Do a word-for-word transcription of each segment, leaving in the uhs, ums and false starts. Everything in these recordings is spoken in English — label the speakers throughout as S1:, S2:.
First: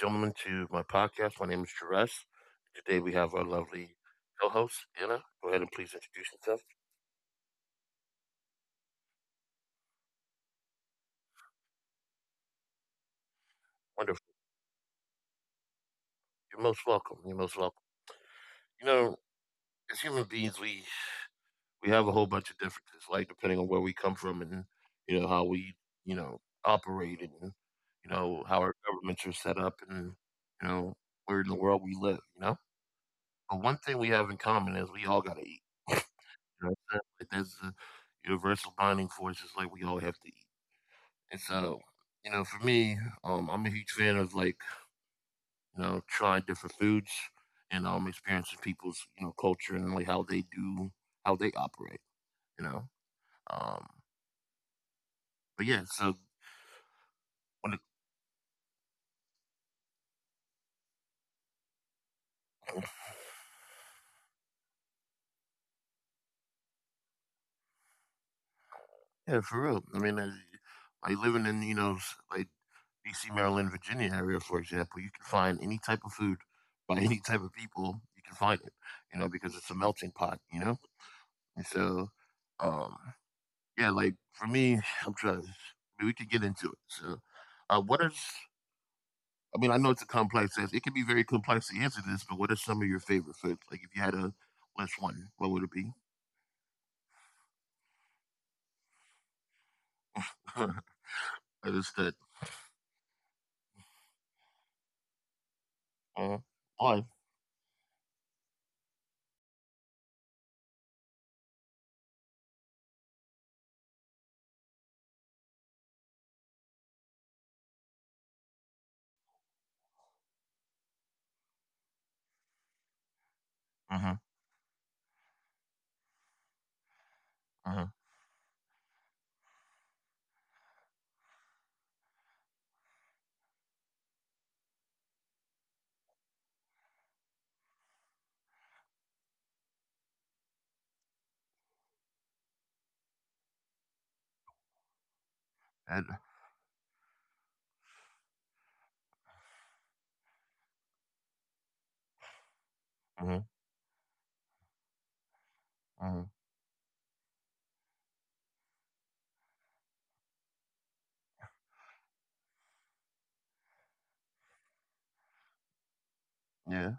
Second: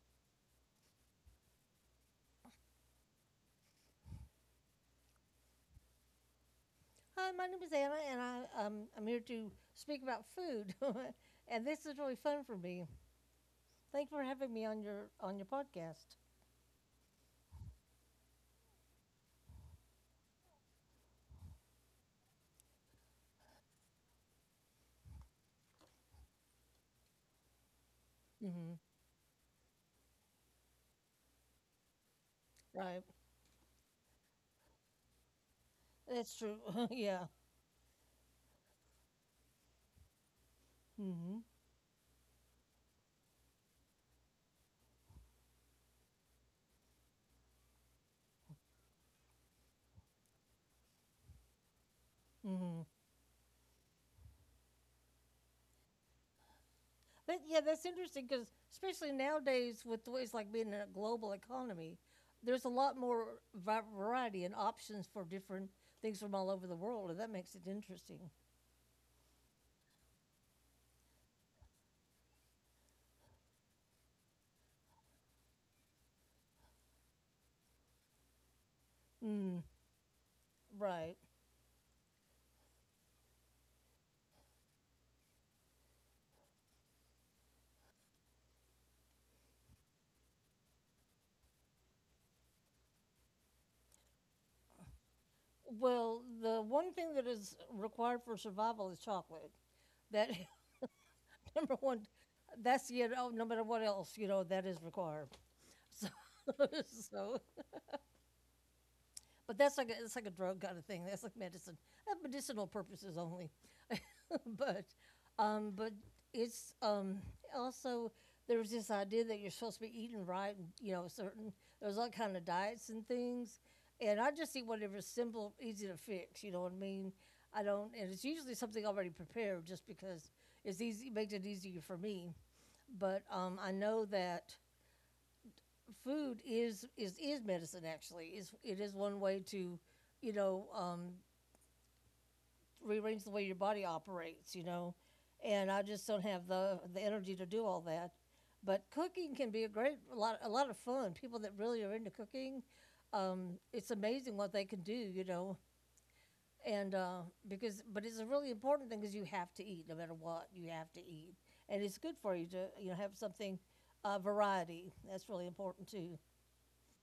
S1: gentlemen, to my podcast. My name is Jerez. Today we have our lovely co-host Anna. Go ahead and please introduce yourself.
S2: Hi, my name is Anna, and I, um, I'm here to speak about food. And this is really fun for me. Thank you for
S1: Wonderful.
S2: having me on your on your podcast.
S1: You're most welcome. You're most welcome. You know, as human beings, we we have a whole bunch of differences, like depending on where we come from and you know how we you know operate and you know how
S2: hmm
S1: our governments are set up and you know where in the world we live. You know,
S2: Right,
S1: but one thing we have in common is we all got to eat.
S2: that's true.
S1: You know what I'm saying?
S2: Yeah.
S1: Like, that's the universal bonding force, just like we all have to eat.
S2: hmm
S1: And so, you know, for me, um, I'm a huge fan of like, you know, trying different foods and um experiencing people's, you know, culture and like how they do how they operate, you
S2: hmm
S1: know. Um but yeah, so
S2: But yeah,
S1: when
S2: that's
S1: it,
S2: interesting because especially nowadays with the ways like being in a global economy, there's a lot more va- variety and options for different things from all over the world, and that makes it interesting.
S1: yeah, for real. I mean uh, like living in, you know, s- like D C, Maryland, Virginia area, for example, you can find any type of food by any type of people, you can find it, you know, because
S2: Mm,
S1: it's a melting pot, you know?
S2: right.
S1: And so, um, yeah, like for me, I'm trying. I mean, we can get into it. So, uh, what are? s- I mean, I know it's a complex answer. It can be very complex to answer this, but what are some of your favorite foods? Like, if you had a list one, what would it be?
S2: Well, the one thing that is required for survival is chocolate. That number one,
S1: Understood.
S2: that's you know no matter what else you know that is required. So,
S1: Uh, one.
S2: so but that's like a, it's like a drug kind of thing. That's like medicine. Uh, medicinal purposes only. but um, but it's um, also there was this idea that you're supposed to be eating right and you know certain there's all kind of diets and things,
S1: Uh
S2: and
S1: huh.
S2: I just eat whatever's simple, easy to fix, you know what I mean. I
S1: Uh huh.
S2: don't, and it's usually something already prepared just because it's easy, it makes it easier for me. But um, I know that food is is is medicine. Actually, is it is one way to, you know, um, rearrange the way your body operates, you know. And I just
S1: And,
S2: don't have the the energy to do all that. But cooking can be a great a lot a lot of fun. People that really are into cooking,
S1: mm-hmm.
S2: um, it's amazing what they can do, you know.
S1: Mm-hmm.
S2: And uh, because but it's a really important thing because you have to eat no matter what. You have to eat, and it's good for you to you know have something, uh, variety. That's really important too.
S1: Yeah.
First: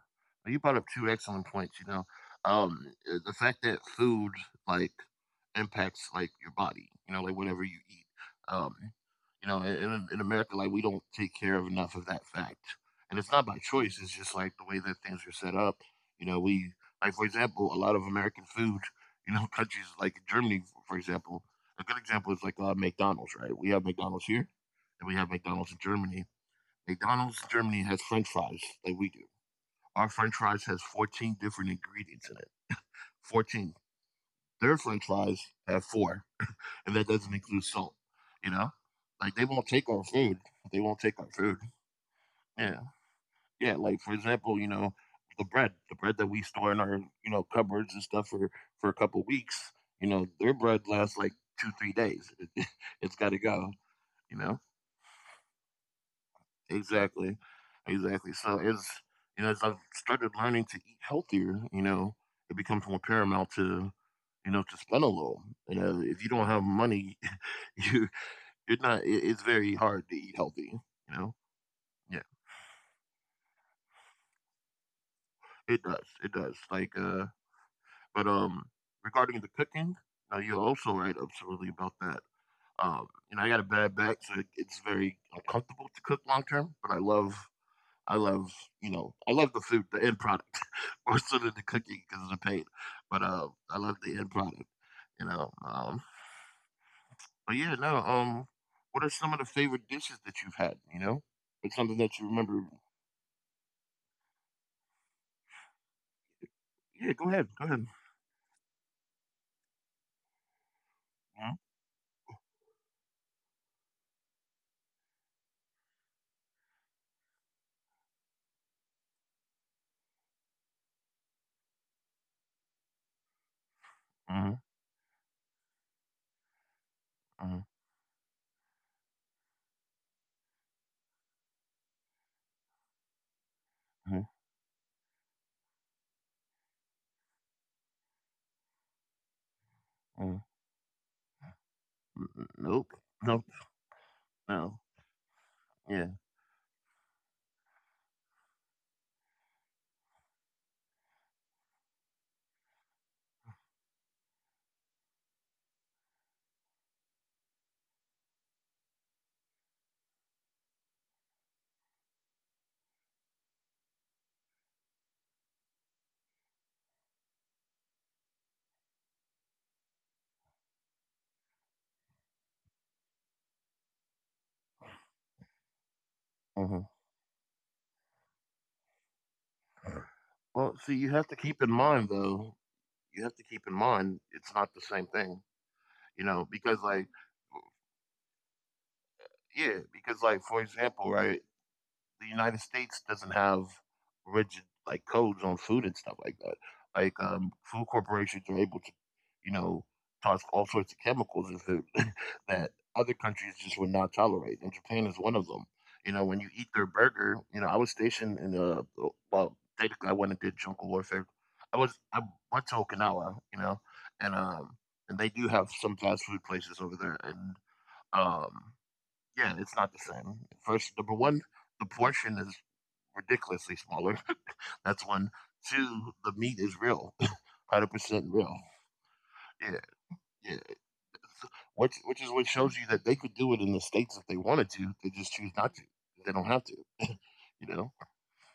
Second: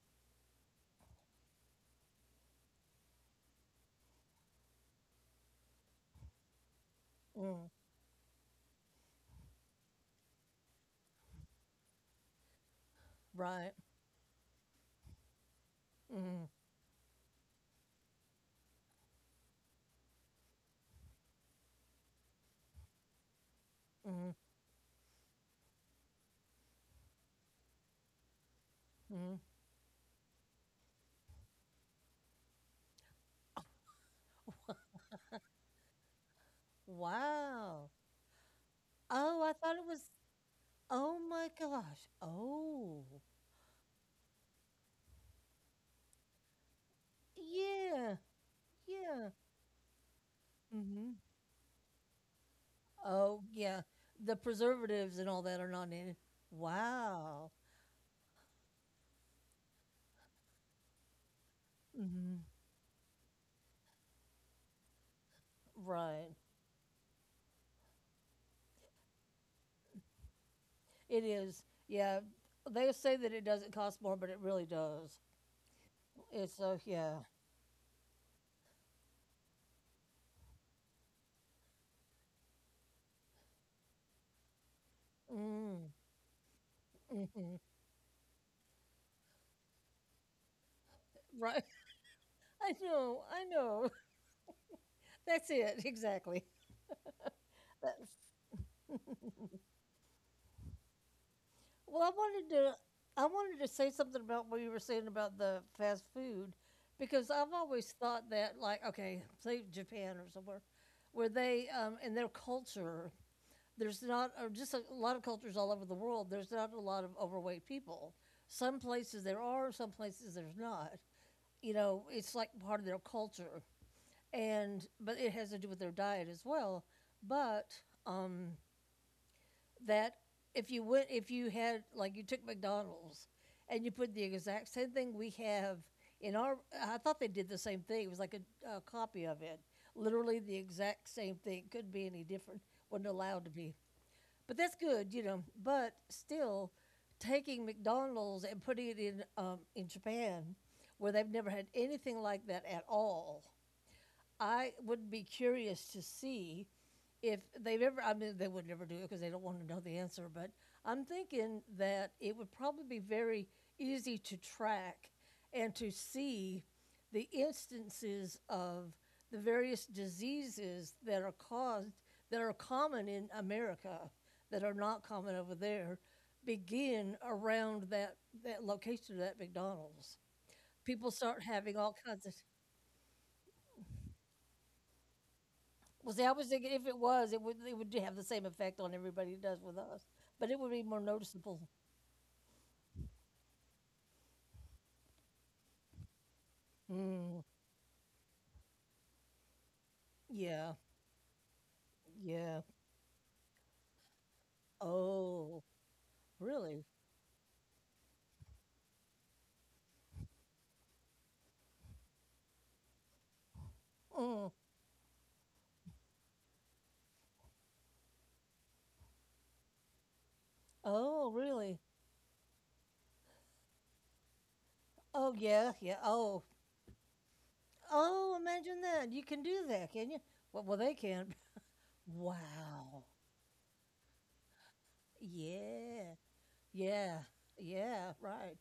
S1: You brought up two excellent points, you know, um, uh, the fact that food, like, impacts, like, your body, you know, like, whatever
S2: Mm,
S1: you eat, um, you know, in in America, like, we don't take care of enough of that fact, and it's not by
S2: right.
S1: choice, it's just, like, the way that things are set up, you know,
S2: Mm,
S1: we like, for example, a lot of American food, you know, countries like Germany, for example, a good example is, like, uh, McDonald's, right? We have McDonald's
S2: mm,
S1: here, and we have McDonald's in Germany. McDonald's in Germany has french fries like we do.
S2: mm.
S1: Our french fries has fourteen different ingredients in it. fourteen. Their french fries have four, and that doesn't include
S2: Wow.
S1: salt. You know? Like,
S2: Oh,
S1: they
S2: I
S1: won't
S2: thought it
S1: take our
S2: was.
S1: food. They won't
S2: Oh
S1: take our
S2: my
S1: food.
S2: gosh.
S1: Yeah.
S2: Oh.
S1: Yeah. Like, for example, you know, the bread, the bread that we store in our, you know, cupboards and
S2: Yeah.
S1: stuff for, for a couple
S2: Yeah.
S1: weeks, you know, their bread lasts
S2: Mhm.
S1: like two, three days. It's got to
S2: Oh,
S1: go,
S2: yeah. The
S1: you know?
S2: preservatives and all that are not in it.
S1: Exactly.
S2: Wow.
S1: Exactly. So as you know, as I've started learning to eat healthier, you know,
S2: Mhm.
S1: it becomes more paramount to, you know, to spend a little. You know, if you
S2: Right.
S1: don't have money, you you're not. It, it's very hard to eat healthy. You
S2: It
S1: know.
S2: is. Yeah.
S1: Yeah,
S2: They say that it doesn't cost more, but it really does.
S1: it does. It
S2: It's
S1: does.
S2: so
S1: Like,
S2: yeah.
S1: uh, but um, regarding the cooking, now you're also right, absolutely about that. Um, you know, I got a bad back, so it, it's very uncomfortable
S2: Mm.
S1: to cook long term. But I love
S2: Mhm.
S1: I love, you know, I love the food, the end product, more so than the
S2: Right.
S1: cooking because of the pain.
S2: I
S1: But
S2: know.
S1: uh,
S2: I
S1: I
S2: know.
S1: love the end product, you know.
S2: That's it.
S1: Um,
S2: Exactly.
S1: but yeah, no. Um, what are some of the favorite dishes that you've had? You know, it's something
S2: Well, I
S1: that you
S2: wanted
S1: remember.
S2: to I wanted to say something about what you were saying about the fast food,
S1: Yeah,
S2: because
S1: go ahead,
S2: I've
S1: go ahead.
S2: always thought that, like, okay, say Japan or somewhere where they um in their culture there's not, or just a lot of cultures all over the world, there's not a lot of overweight people. Some places there are, some places there's not. You know, it's like part of their culture.
S1: Mm-hmm,
S2: And but it has to do with their diet as well. But um, that if you went, if you had, like, you took McDonald's and you put
S1: mm-hmm,
S2: the
S1: mm-hmm,
S2: exact same thing we have in our, I thought they did the same thing. It was like a, a copy of it,
S1: mm-hmm.
S2: literally the exact same thing. Couldn't be any different.
S1: Nope,
S2: Wasn't allowed
S1: nope,
S2: to be. But that's
S1: no.
S2: good, you know. But
S1: Yeah.
S2: still, taking McDonald's and putting it in um, in Japan, where they've never had anything like that at all, I would be curious to see if they've ever, I mean, they would never do it because they don't want to know the answer, but I'm thinking that it would probably be very easy to track and to see the instances of the various diseases that are caused, that are common in America, that are not common over there,
S1: Uh-huh.
S2: begin around that, that location of that McDonald's.
S1: Well, see,
S2: People
S1: you have to
S2: start
S1: keep in
S2: having all
S1: mind
S2: kinds of.
S1: though. You have to keep in mind it's not the same thing,
S2: Well, see,
S1: you
S2: I was
S1: know,
S2: thinking
S1: because
S2: if it
S1: like
S2: was, it would it would have the same effect on everybody it does with
S1: yeah,
S2: us,
S1: because
S2: but
S1: like
S2: it
S1: for
S2: would be more
S1: example, right?
S2: noticeable.
S1: The United States doesn't have rigid like codes on food and stuff like that. Like
S2: Mm,
S1: um, food corporations are able to, you know, toss
S2: yeah,
S1: all sorts of chemicals in food
S2: yeah.
S1: that other countries just would not tolerate, and Japan is one
S2: Oh,
S1: of them. You know, when you
S2: really?
S1: eat their burger, you know, I was stationed in uh well, technically I wasn't did jungle warfare. I was I went to Okinawa, you know,
S2: Mm,
S1: and um and they do have some fast food places over there, and um yeah, it's not the same. First,
S2: oh,
S1: number one,
S2: really?
S1: the portion is ridiculously smaller.
S2: Oh,
S1: That's one.
S2: yeah, yeah.
S1: Two,
S2: Oh,
S1: the meat is real, one hundred
S2: oh,
S1: percent real.
S2: imagine that. You can do
S1: Yeah,
S2: that, can you?
S1: yeah.
S2: Well, well they can.
S1: Which which is what shows you
S2: Wow.
S1: that they could do it in the states if they wanted to. They just choose not to.
S2: Yeah,
S1: They don't have
S2: yeah,
S1: to. You know.
S2: yeah. Right.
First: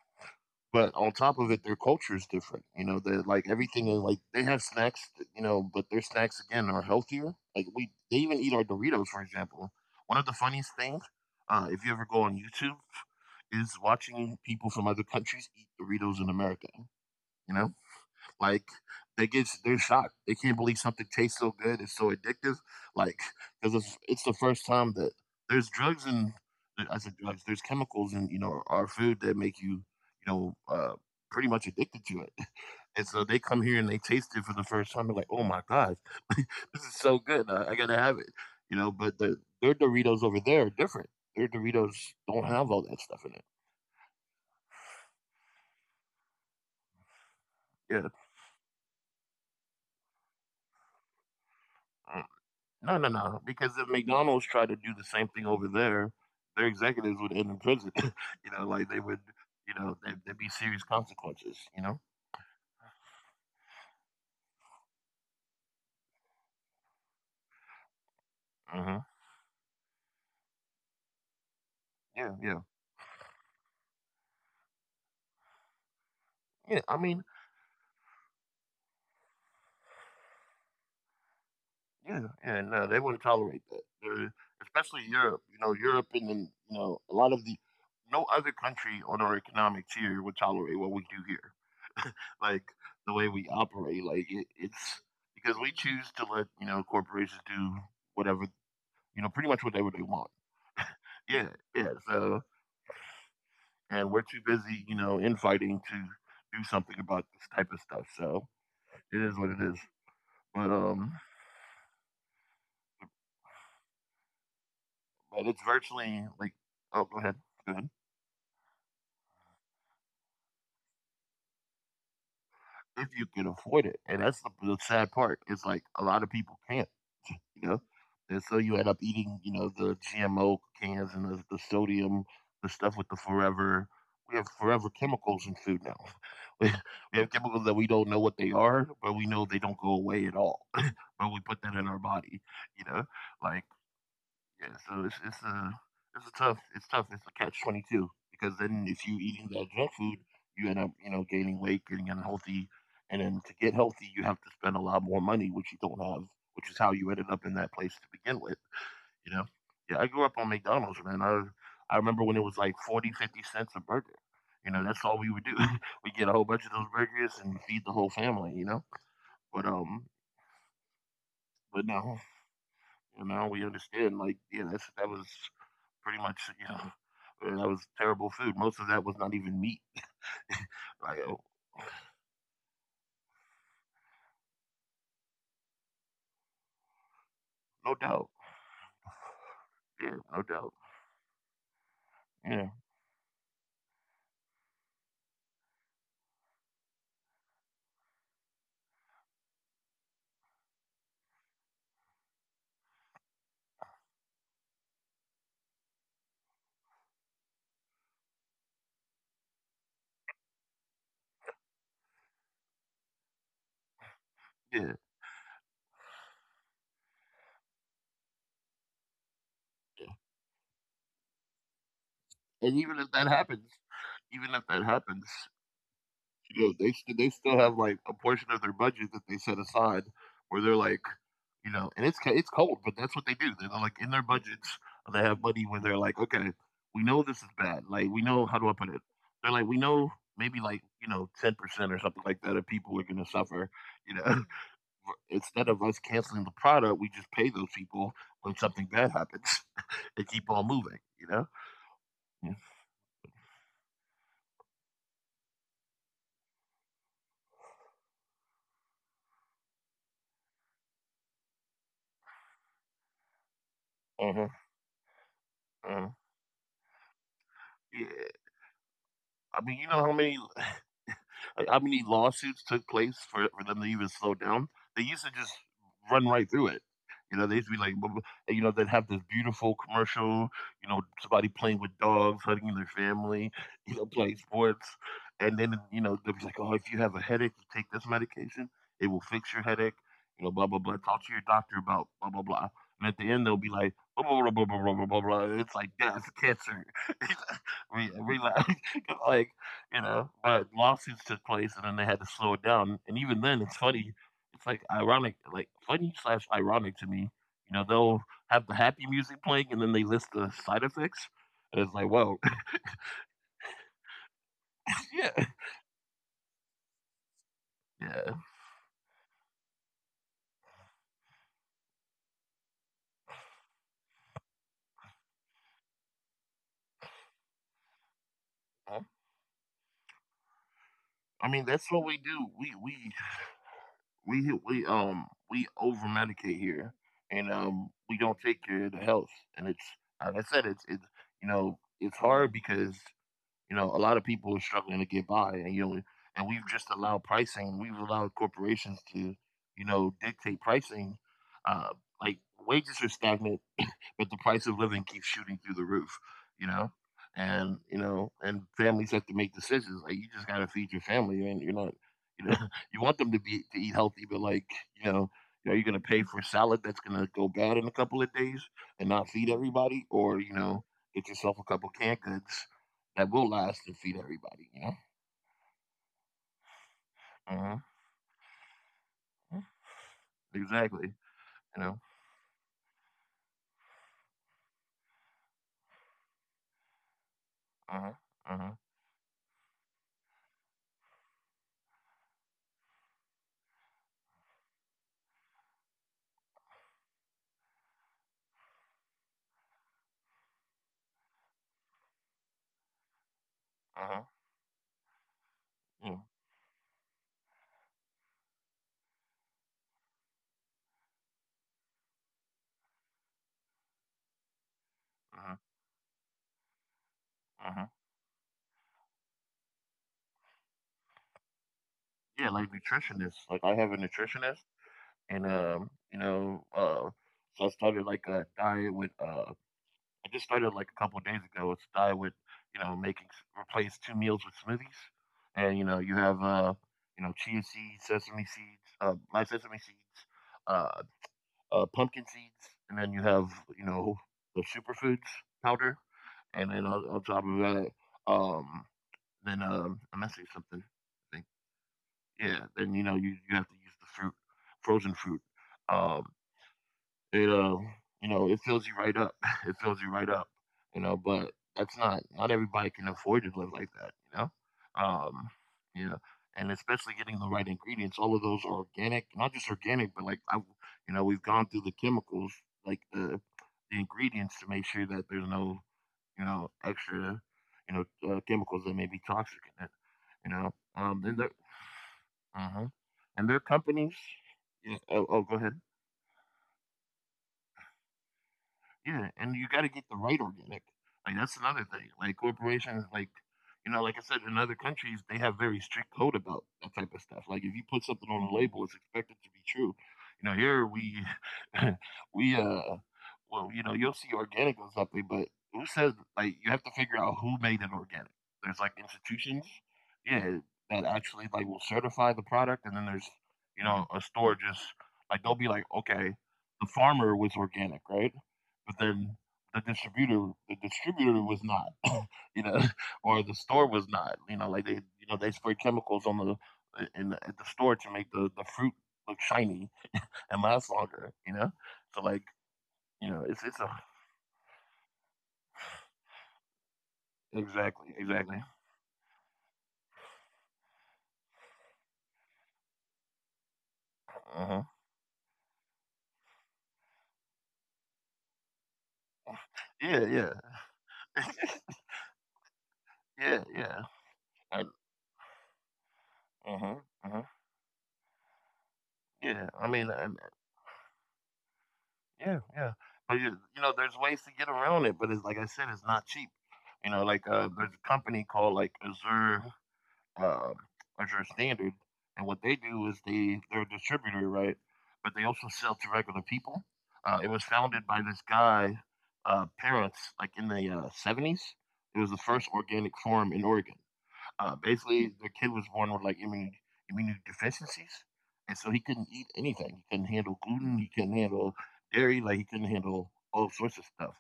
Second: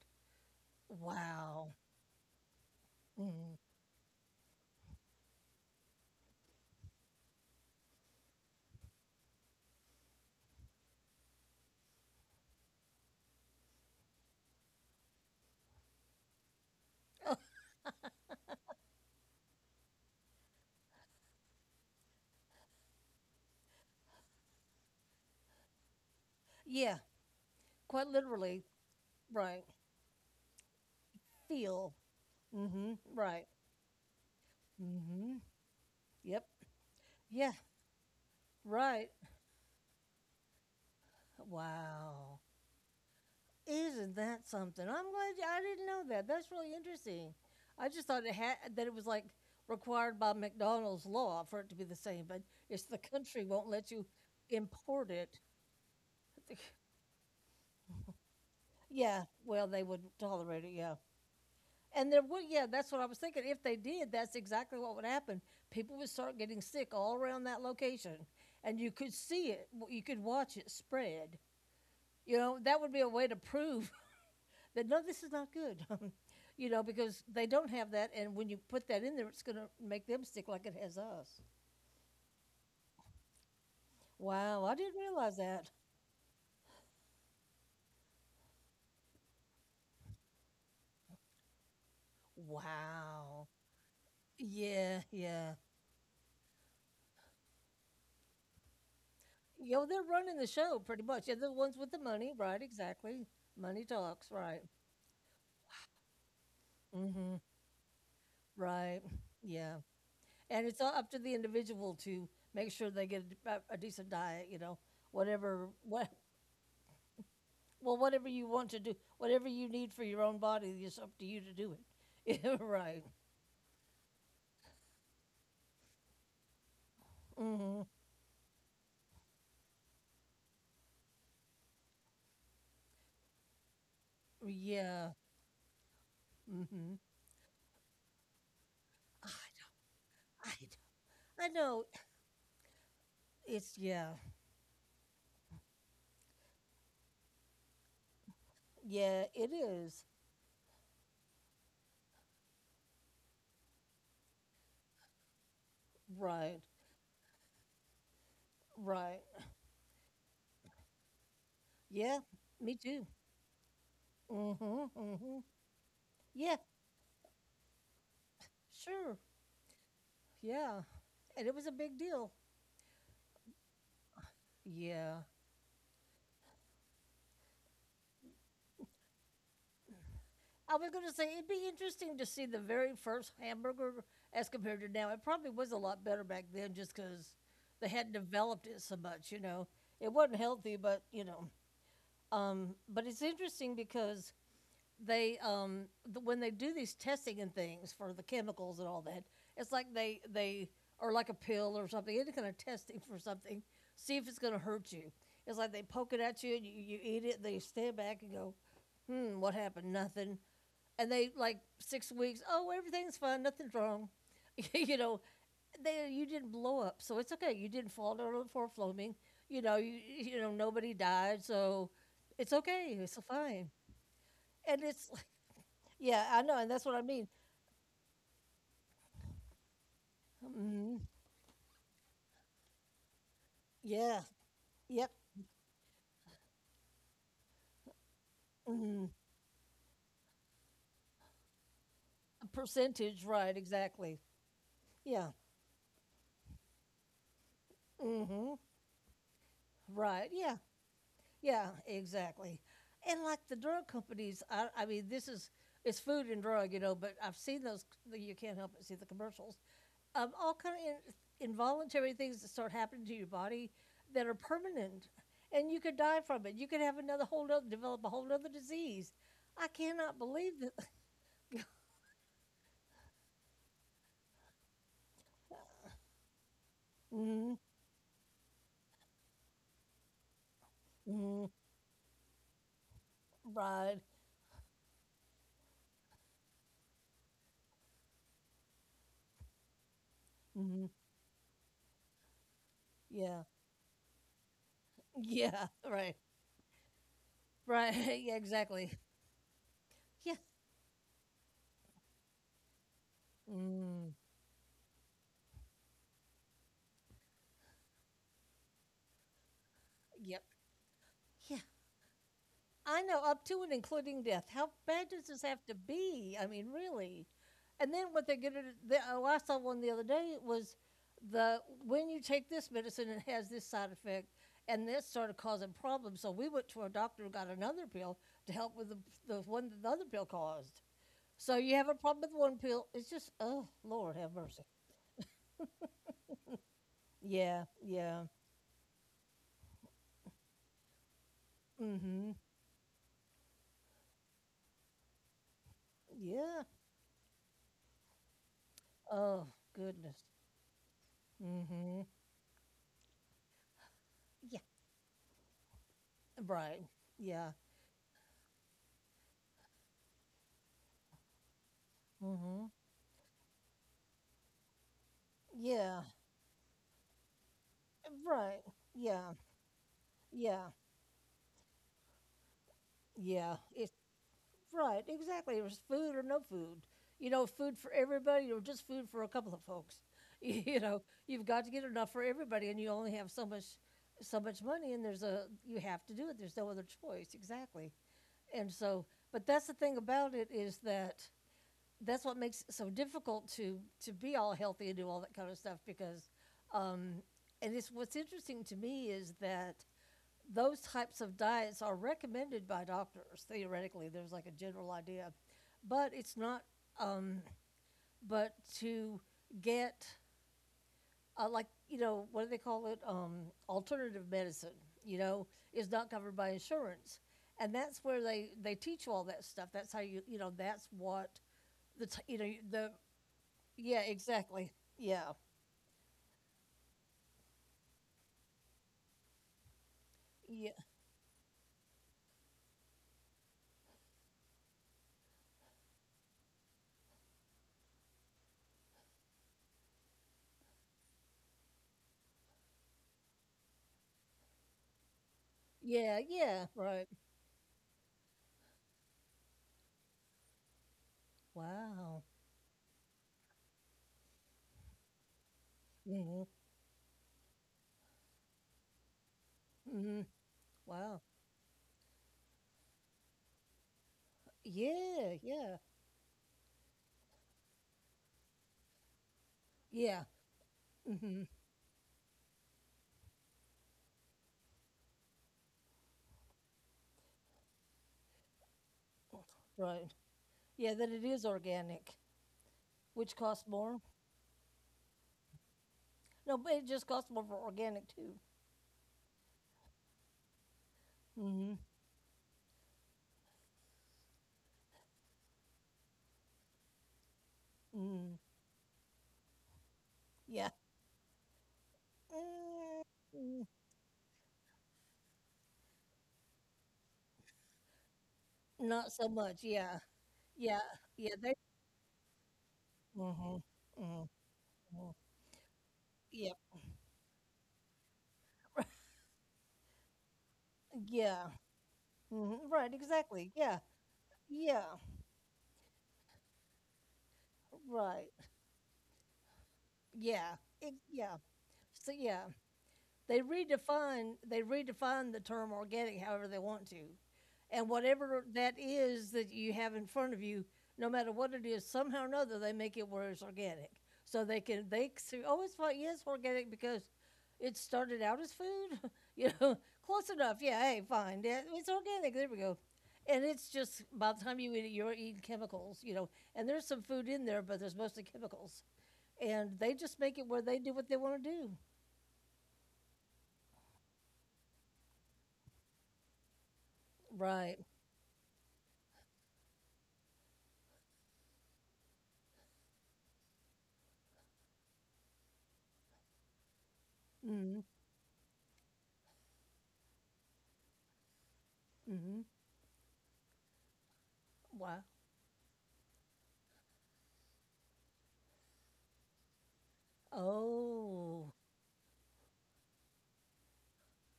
S1: But on top of it,
S2: Wow.
S1: their culture is different. You know, they like
S2: Mm,
S1: everything is like they have snacks. You know, but their snacks again are healthier. Like we, they even eat our Doritos, for example. One of the funniest things, uh, if you ever go on YouTube, is watching people from other countries eat Doritos in America. You know, like they get they're shocked. They can't believe something tastes so good. It's so addictive. Like because it's, it's the first time that there's drugs and I
S2: yeah,
S1: said drugs. There's
S2: quite
S1: chemicals in you know
S2: literally.
S1: our food that make
S2: Right.
S1: you you know uh, pretty much
S2: Feel.
S1: addicted to it.
S2: Mm-hmm.
S1: And so they
S2: Right.
S1: come here and they taste it for the first time. They're like,
S2: Mm-hmm.
S1: oh my god, this
S2: Yep.
S1: is so good.
S2: Yeah.
S1: I, I gotta have it. You know,
S2: Right.
S1: but the, their Doritos over there are different. Their Doritos
S2: Wow.
S1: don't have all that stuff in it.
S2: Isn't that something? I'm glad you, I didn't know that. That's really interesting. I
S1: Yeah.
S2: just thought it had that it was like required by McDonald's law for it to be the same,
S1: Mm.
S2: but it's
S1: No,
S2: the
S1: no, no.
S2: country won't
S1: Because if
S2: let you
S1: McDonald's tried to do the
S2: import
S1: same
S2: it.
S1: thing over there, their executives would end in prison. You know, like
S2: Yeah,
S1: they would,
S2: well, they
S1: you
S2: wouldn't
S1: know, there,
S2: tolerate
S1: there'd
S2: it.
S1: be
S2: Yeah,
S1: serious consequences.
S2: and
S1: You
S2: there
S1: know.
S2: would. Yeah, that's what I was thinking. If they did, that's exactly what would happen. People would start getting sick all around that location, and you could
S1: Hmm.
S2: see it. w- You could watch it spread. You
S1: Yeah,
S2: know, that
S1: yeah,
S2: would be a way to prove that no, this is not good. You know,
S1: yeah. I
S2: because
S1: mean,
S2: they don't have that, and when you put that in there, it's going to make them sick like it has us.
S1: yeah, yeah. No, they wouldn't tolerate that. They're,
S2: Wow, I didn't
S1: especially
S2: realize
S1: Europe. You
S2: that.
S1: know, Europe and then you know a lot of the no other country on our economic tier would tolerate what we do here, like the way
S2: Wow.
S1: we operate. Like it,
S2: Yeah,
S1: it's
S2: yeah.
S1: because we choose to let you know corporations do whatever you know pretty much
S2: Yo,
S1: whatever they
S2: they're
S1: want.
S2: running the show pretty much. Yeah,
S1: Yeah,
S2: they're the ones with
S1: yeah.
S2: the money,
S1: So,
S2: right? Exactly. Money
S1: and we're
S2: talks,
S1: too
S2: right?
S1: busy, you know, infighting to do something
S2: mm
S1: about
S2: hmm
S1: this type of stuff. So
S2: Right.
S1: it is what it
S2: Yeah.
S1: is.
S2: And
S1: But
S2: it's all
S1: um,
S2: up to the individual to make sure they get a, a decent diet, you know,
S1: but it's
S2: whatever, what.
S1: virtually like, oh, go ahead, go ahead.
S2: Well, whatever you want to do, whatever you need for your own body, it's up to you to do it. Yeah, right.
S1: If you can afford it. And that's the, the sad part. Is like a lot of people can't, you know.
S2: hmm
S1: And so you end up eating, you know, the G M O cans and the, the sodium, the stuff with the forever. We have forever
S2: Yeah.
S1: chemicals in food now. We,
S2: hmm
S1: we have chemicals that we don't know what they are, but we
S2: I,
S1: know they don't go away at all. But we
S2: I, I
S1: put that
S2: know.
S1: in our body, you know, like
S2: It's, yeah.
S1: yeah, so it's it's a it's a tough it's tough it's a catch twenty two because then if you
S2: Yeah,
S1: eating
S2: it
S1: that junk
S2: is.
S1: food, you end up you know gaining weight, getting unhealthy, and then to get healthy, you have to spend a lot more money, which you don't have,
S2: Right.
S1: which is how you ended up in that place to begin with.
S2: Right.
S1: You know, yeah, I grew up on McDonald's, man. I I
S2: Yeah,
S1: remember when it was like
S2: me too.
S1: forty fifty cents a burger.
S2: hmm
S1: You know, that's all we
S2: hmm
S1: would do. We get a whole
S2: Yeah,
S1: bunch of those burgers and feed the whole family. You know,
S2: sure.
S1: but um,
S2: Yeah. And it was a big
S1: but
S2: deal.
S1: now, you know, we understand. Like, yeah, that's
S2: Yeah.
S1: that was pretty much, you know, and that was terrible food. Most of that was not even meat.
S2: I was going to say it'd
S1: Like,
S2: be
S1: oh,
S2: interesting to see the very first hamburger as compared to now. It probably was a lot better back then, just because they hadn't
S1: no doubt.
S2: developed it so much. You know, it wasn't
S1: Yeah, no
S2: healthy, but
S1: doubt.
S2: you know, um,
S1: Yeah,
S2: but it's interesting because they um, th- when they do these testing and things for the chemicals and all that, it's like they they or like a pill or something, any kind of testing for something, see if it's going to hurt you. It's like they poke it at you and you, you eat it. They stand back and go, hmm, what happened? Nothing, and they like six weeks. Oh, everything's fine. Nothing's wrong. You know,
S1: yeah.
S2: they you didn't blow up, so it's okay. You didn't fall down on the floor foaming. You know, you you know nobody died, so it's okay.
S1: And
S2: It's
S1: even if that
S2: fine.
S1: happens,
S2: And
S1: even if
S2: it's
S1: that
S2: like,
S1: happens,
S2: yeah, I know, and that's
S1: you know,
S2: what I
S1: they
S2: mean.
S1: they still have like a portion of their budget that they set aside where they're
S2: Mm,
S1: like, you know, and it's it's cold, but that's what they do. They're like in
S2: yeah.
S1: their budgets,
S2: Yep.
S1: they have money where they're like, okay, we know this is bad. Like, we know how do I put it?
S2: Mm,
S1: They're like, we know maybe like you know ten percent or something like that of people are going
S2: percentage,
S1: to
S2: right?
S1: suffer. You
S2: Exactly.
S1: know,
S2: Yeah.
S1: instead of us canceling the product, we just pay those people when
S2: hmm
S1: something bad happens and
S2: Right.
S1: keep
S2: Yeah.
S1: on moving, you know?
S2: Yeah, exactly. And like the drug companies, I, I mean, this is it's food and drug, you know. But I've seen those. You can't help but see the commercials. Um, all kind of in, involuntary things that start happening to your body that are
S1: Mhm,
S2: permanent, and you could
S1: huh.
S2: die from it. You could have another whole other develop
S1: Yeah.
S2: a whole other disease.
S1: I
S2: I
S1: mean, you know how
S2: cannot
S1: many
S2: believe that.
S1: uh, how many lawsuits took place for, for them to even slow down? They used to just run right through it. You know,
S2: Mm,
S1: they used to be like, bu- bu- and, you know, they'd have this beautiful commercial, you know, somebody
S2: mm,
S1: playing with dogs, hugging their family, you
S2: right.
S1: know, playing sports. And then, you know, they'd be like, oh, if you have a headache, you take this medication, it will fix your headache, you know, blah, blah,
S2: Mm,
S1: blah. Talk to your doctor about blah, blah, blah. And at the
S2: yeah.
S1: end, they'll be like, blah, blah, blah, blah, blah, blah, blah, blah.
S2: Yeah.
S1: It's like,
S2: Right.
S1: yeah, it's cancer.
S2: Right. Yeah.
S1: Relax.
S2: Exactly.
S1: like, you know,
S2: Yeah.
S1: but lawsuits took place, and then they had to slow it down. And even then, it's funny.
S2: Mm,
S1: It's like ironic, like funny slash ironic to me. You know, they'll have the happy music playing, and then they list
S2: yep.
S1: the side effects,
S2: Yeah.
S1: and it's like, whoa,
S2: I know, up to and including death. How bad does
S1: yeah,
S2: this have to be? I mean, really. And then what
S1: yeah.
S2: they get, it- the, oh, I saw one the other day was the when you take this medicine, it has this side effect, and this started causing problems. So we went to our doctor and got another pill to help with the,
S1: Huh?
S2: the one that the other pill caused.
S1: I
S2: So
S1: mean,
S2: you have
S1: that's
S2: a
S1: what we
S2: problem with
S1: do.
S2: one
S1: We
S2: pill. It's
S1: we
S2: just, oh, Lord, have
S1: we
S2: mercy.
S1: we um we over medicate here, and
S2: Yeah,
S1: um we
S2: yeah.
S1: don't take care of the health. And it's like I said, it's it's you know it's
S2: Mm-hmm.
S1: hard because you know, a lot of people are struggling to get by, and you know, and
S2: Yeah.
S1: we've just allowed pricing. We've allowed corporations to,
S2: Oh,
S1: you know,
S2: goodness.
S1: dictate pricing. Uh,
S2: Mm-hmm.
S1: like, wages are stagnant, but the
S2: Yeah.
S1: price of living keeps shooting through the roof, you
S2: Right.
S1: know?
S2: Yeah.
S1: And you know, and families have to make decisions. Like, you just gotta feed your family, and you're not, you know,
S2: Mm-hmm.
S1: you want them to be to eat healthy, but like, you know, you know, you're gonna
S2: Yeah,
S1: pay for salad that's gonna go bad in a couple of days
S2: right.
S1: and not
S2: Yeah,
S1: feed everybody, or you
S2: yeah,
S1: know, get yourself a couple canned goods that will
S2: yeah.
S1: last
S2: It's
S1: and feed everybody. You know,
S2: right, exactly. It was food or no food. You know,
S1: uh-huh.
S2: food for everybody or just food for a couple
S1: uh,
S2: of folks. You know,
S1: exactly.
S2: you've got to
S1: You
S2: get
S1: know,
S2: enough for everybody, and you only have so much, so much money, and there's a you have to do it. There's no other choice, exactly.
S1: uh-huh. Uh-huh.
S2: And so, but that's the thing about it, is that that's what makes it so difficult to to be all healthy and do all that kind of stuff because um, and it's what's interesting to me is that those types of diets are recommended by doctors theoretically,
S1: Uh-huh.
S2: there's like a general idea, but
S1: Yeah.
S2: it's not um, but to get, uh, like you know what do they call it, um, alternative medicine, you know,
S1: Uh-huh.
S2: is not covered by insurance, and
S1: Uh-huh.
S2: that's where they they teach you all that stuff. That's how you you know that's what the t- you
S1: Yeah,
S2: know
S1: like
S2: the
S1: nutritionists. Like, I have a
S2: yeah
S1: nutritionist
S2: exactly yeah
S1: and um, you know, uh, so I started like a diet with. Uh, I just started
S2: yeah
S1: like a couple of days ago. It's a diet with, you know, making s- replace two meals with smoothies, and you know, you have uh, you know, chia seeds, sesame seeds, uh, my sesame seeds, uh, uh, pumpkin seeds, and then you have you know the superfoods powder,
S2: yeah yeah
S1: and then on,
S2: right
S1: on top of that, um, then um, I'm missing something. I think.
S2: wow
S1: Yeah. Then you know you you have to use the fruit, frozen fruit. Um,
S2: hmm
S1: it uh, you know, it fills you right up. It fills you
S2: hmm
S1: right up. You
S2: wow
S1: know, but that's not, not everybody can afford to live like that. You know,
S2: yeah
S1: um,
S2: yeah
S1: yeah, and especially getting the right ingredients. All of those are organic, not just organic, but
S2: yeah
S1: like I, you know, we've
S2: hmm
S1: gone through the chemicals, like the the ingredients to make sure that there's no you know extra you know uh, chemicals that may be toxic in it.
S2: Right.
S1: You know,
S2: Yeah, that it
S1: um, and
S2: is
S1: there,
S2: organic,
S1: uh
S2: which
S1: and their
S2: costs more.
S1: companies. Yeah, oh, oh, go ahead.
S2: No, but it just costs more for organic too.
S1: Yeah, and you got to get the right organic. Like, that's
S2: hmm
S1: another thing. Like corporations, like you know, like I said, in other countries they have very strict code about that type of stuff. Like, if you put something
S2: mm
S1: on a label, it's expected to be true. You know,
S2: Yeah.
S1: here we we uh
S2: mm mm.
S1: well, you know, you'll see organic on something, but who says? Like, you have to figure out who made it organic. There's like
S2: Not so much.
S1: institutions,
S2: Yeah.
S1: yeah,
S2: Yeah.
S1: that
S2: Yeah.
S1: actually
S2: They.
S1: like will certify the product, and then there's
S2: hmm
S1: you know a
S2: hmm
S1: store just like they'll be like, okay,
S2: Yeah.
S1: the farmer was organic, right? But then the distributor the distributor
S2: Yeah.
S1: was not,
S2: hmm
S1: you know
S2: Right.
S1: or
S2: Exactly.
S1: the
S2: Yeah.
S1: store was not, you know
S2: Yeah.
S1: like they you know they spray chemicals on the in the, at the store to
S2: Right.
S1: make the the fruit look shiny
S2: Yeah.
S1: and last
S2: It,
S1: longer,
S2: yeah.
S1: you know
S2: So
S1: so
S2: yeah.
S1: like you
S2: They
S1: know it's it's a.
S2: redefine they redefine the term organic however they want to. And
S1: Exactly,
S2: whatever
S1: exactly.
S2: that is that you have in front of you, no matter what it is, somehow or another they make it where it's organic. So they
S1: Uh-huh.
S2: can they can say, oh, it's fine. Yes, organic because it started out as food. you know,
S1: Yeah,
S2: close
S1: yeah.
S2: enough. Yeah, hey, fine. Yeah, it's organic. There we go. And
S1: Yeah,
S2: it's just
S1: yeah,
S2: by the time you eat it,
S1: I.
S2: you're eating chemicals. You know, and there's some
S1: Uh-huh,
S2: food in
S1: uh-huh.
S2: there, but there's mostly chemicals. And
S1: Yeah,
S2: they
S1: I
S2: just
S1: mean,
S2: make
S1: I.
S2: it where they do what they want to do.
S1: Yeah, yeah, but you, you know there's ways to get around it, but it's like I said, it's not cheap, you know like
S2: Right.
S1: uh there's a company called, like, Azure, um, as your standard. And what they do is they they're a distributor, right? But they also sell to regular people. Uh, it was
S2: Mm.
S1: founded by this guy, uh, parents, like in the uh, seventies. It was the
S2: Mm-hmm.
S1: first organic farm in Oregon. Uh,
S2: Wow.
S1: basically, the kid was born with like immune immune deficiencies, and so he couldn't eat anything. He couldn't handle gluten. He couldn't
S2: Oh,
S1: handle dairy. Like, he couldn't handle all sorts of stuff.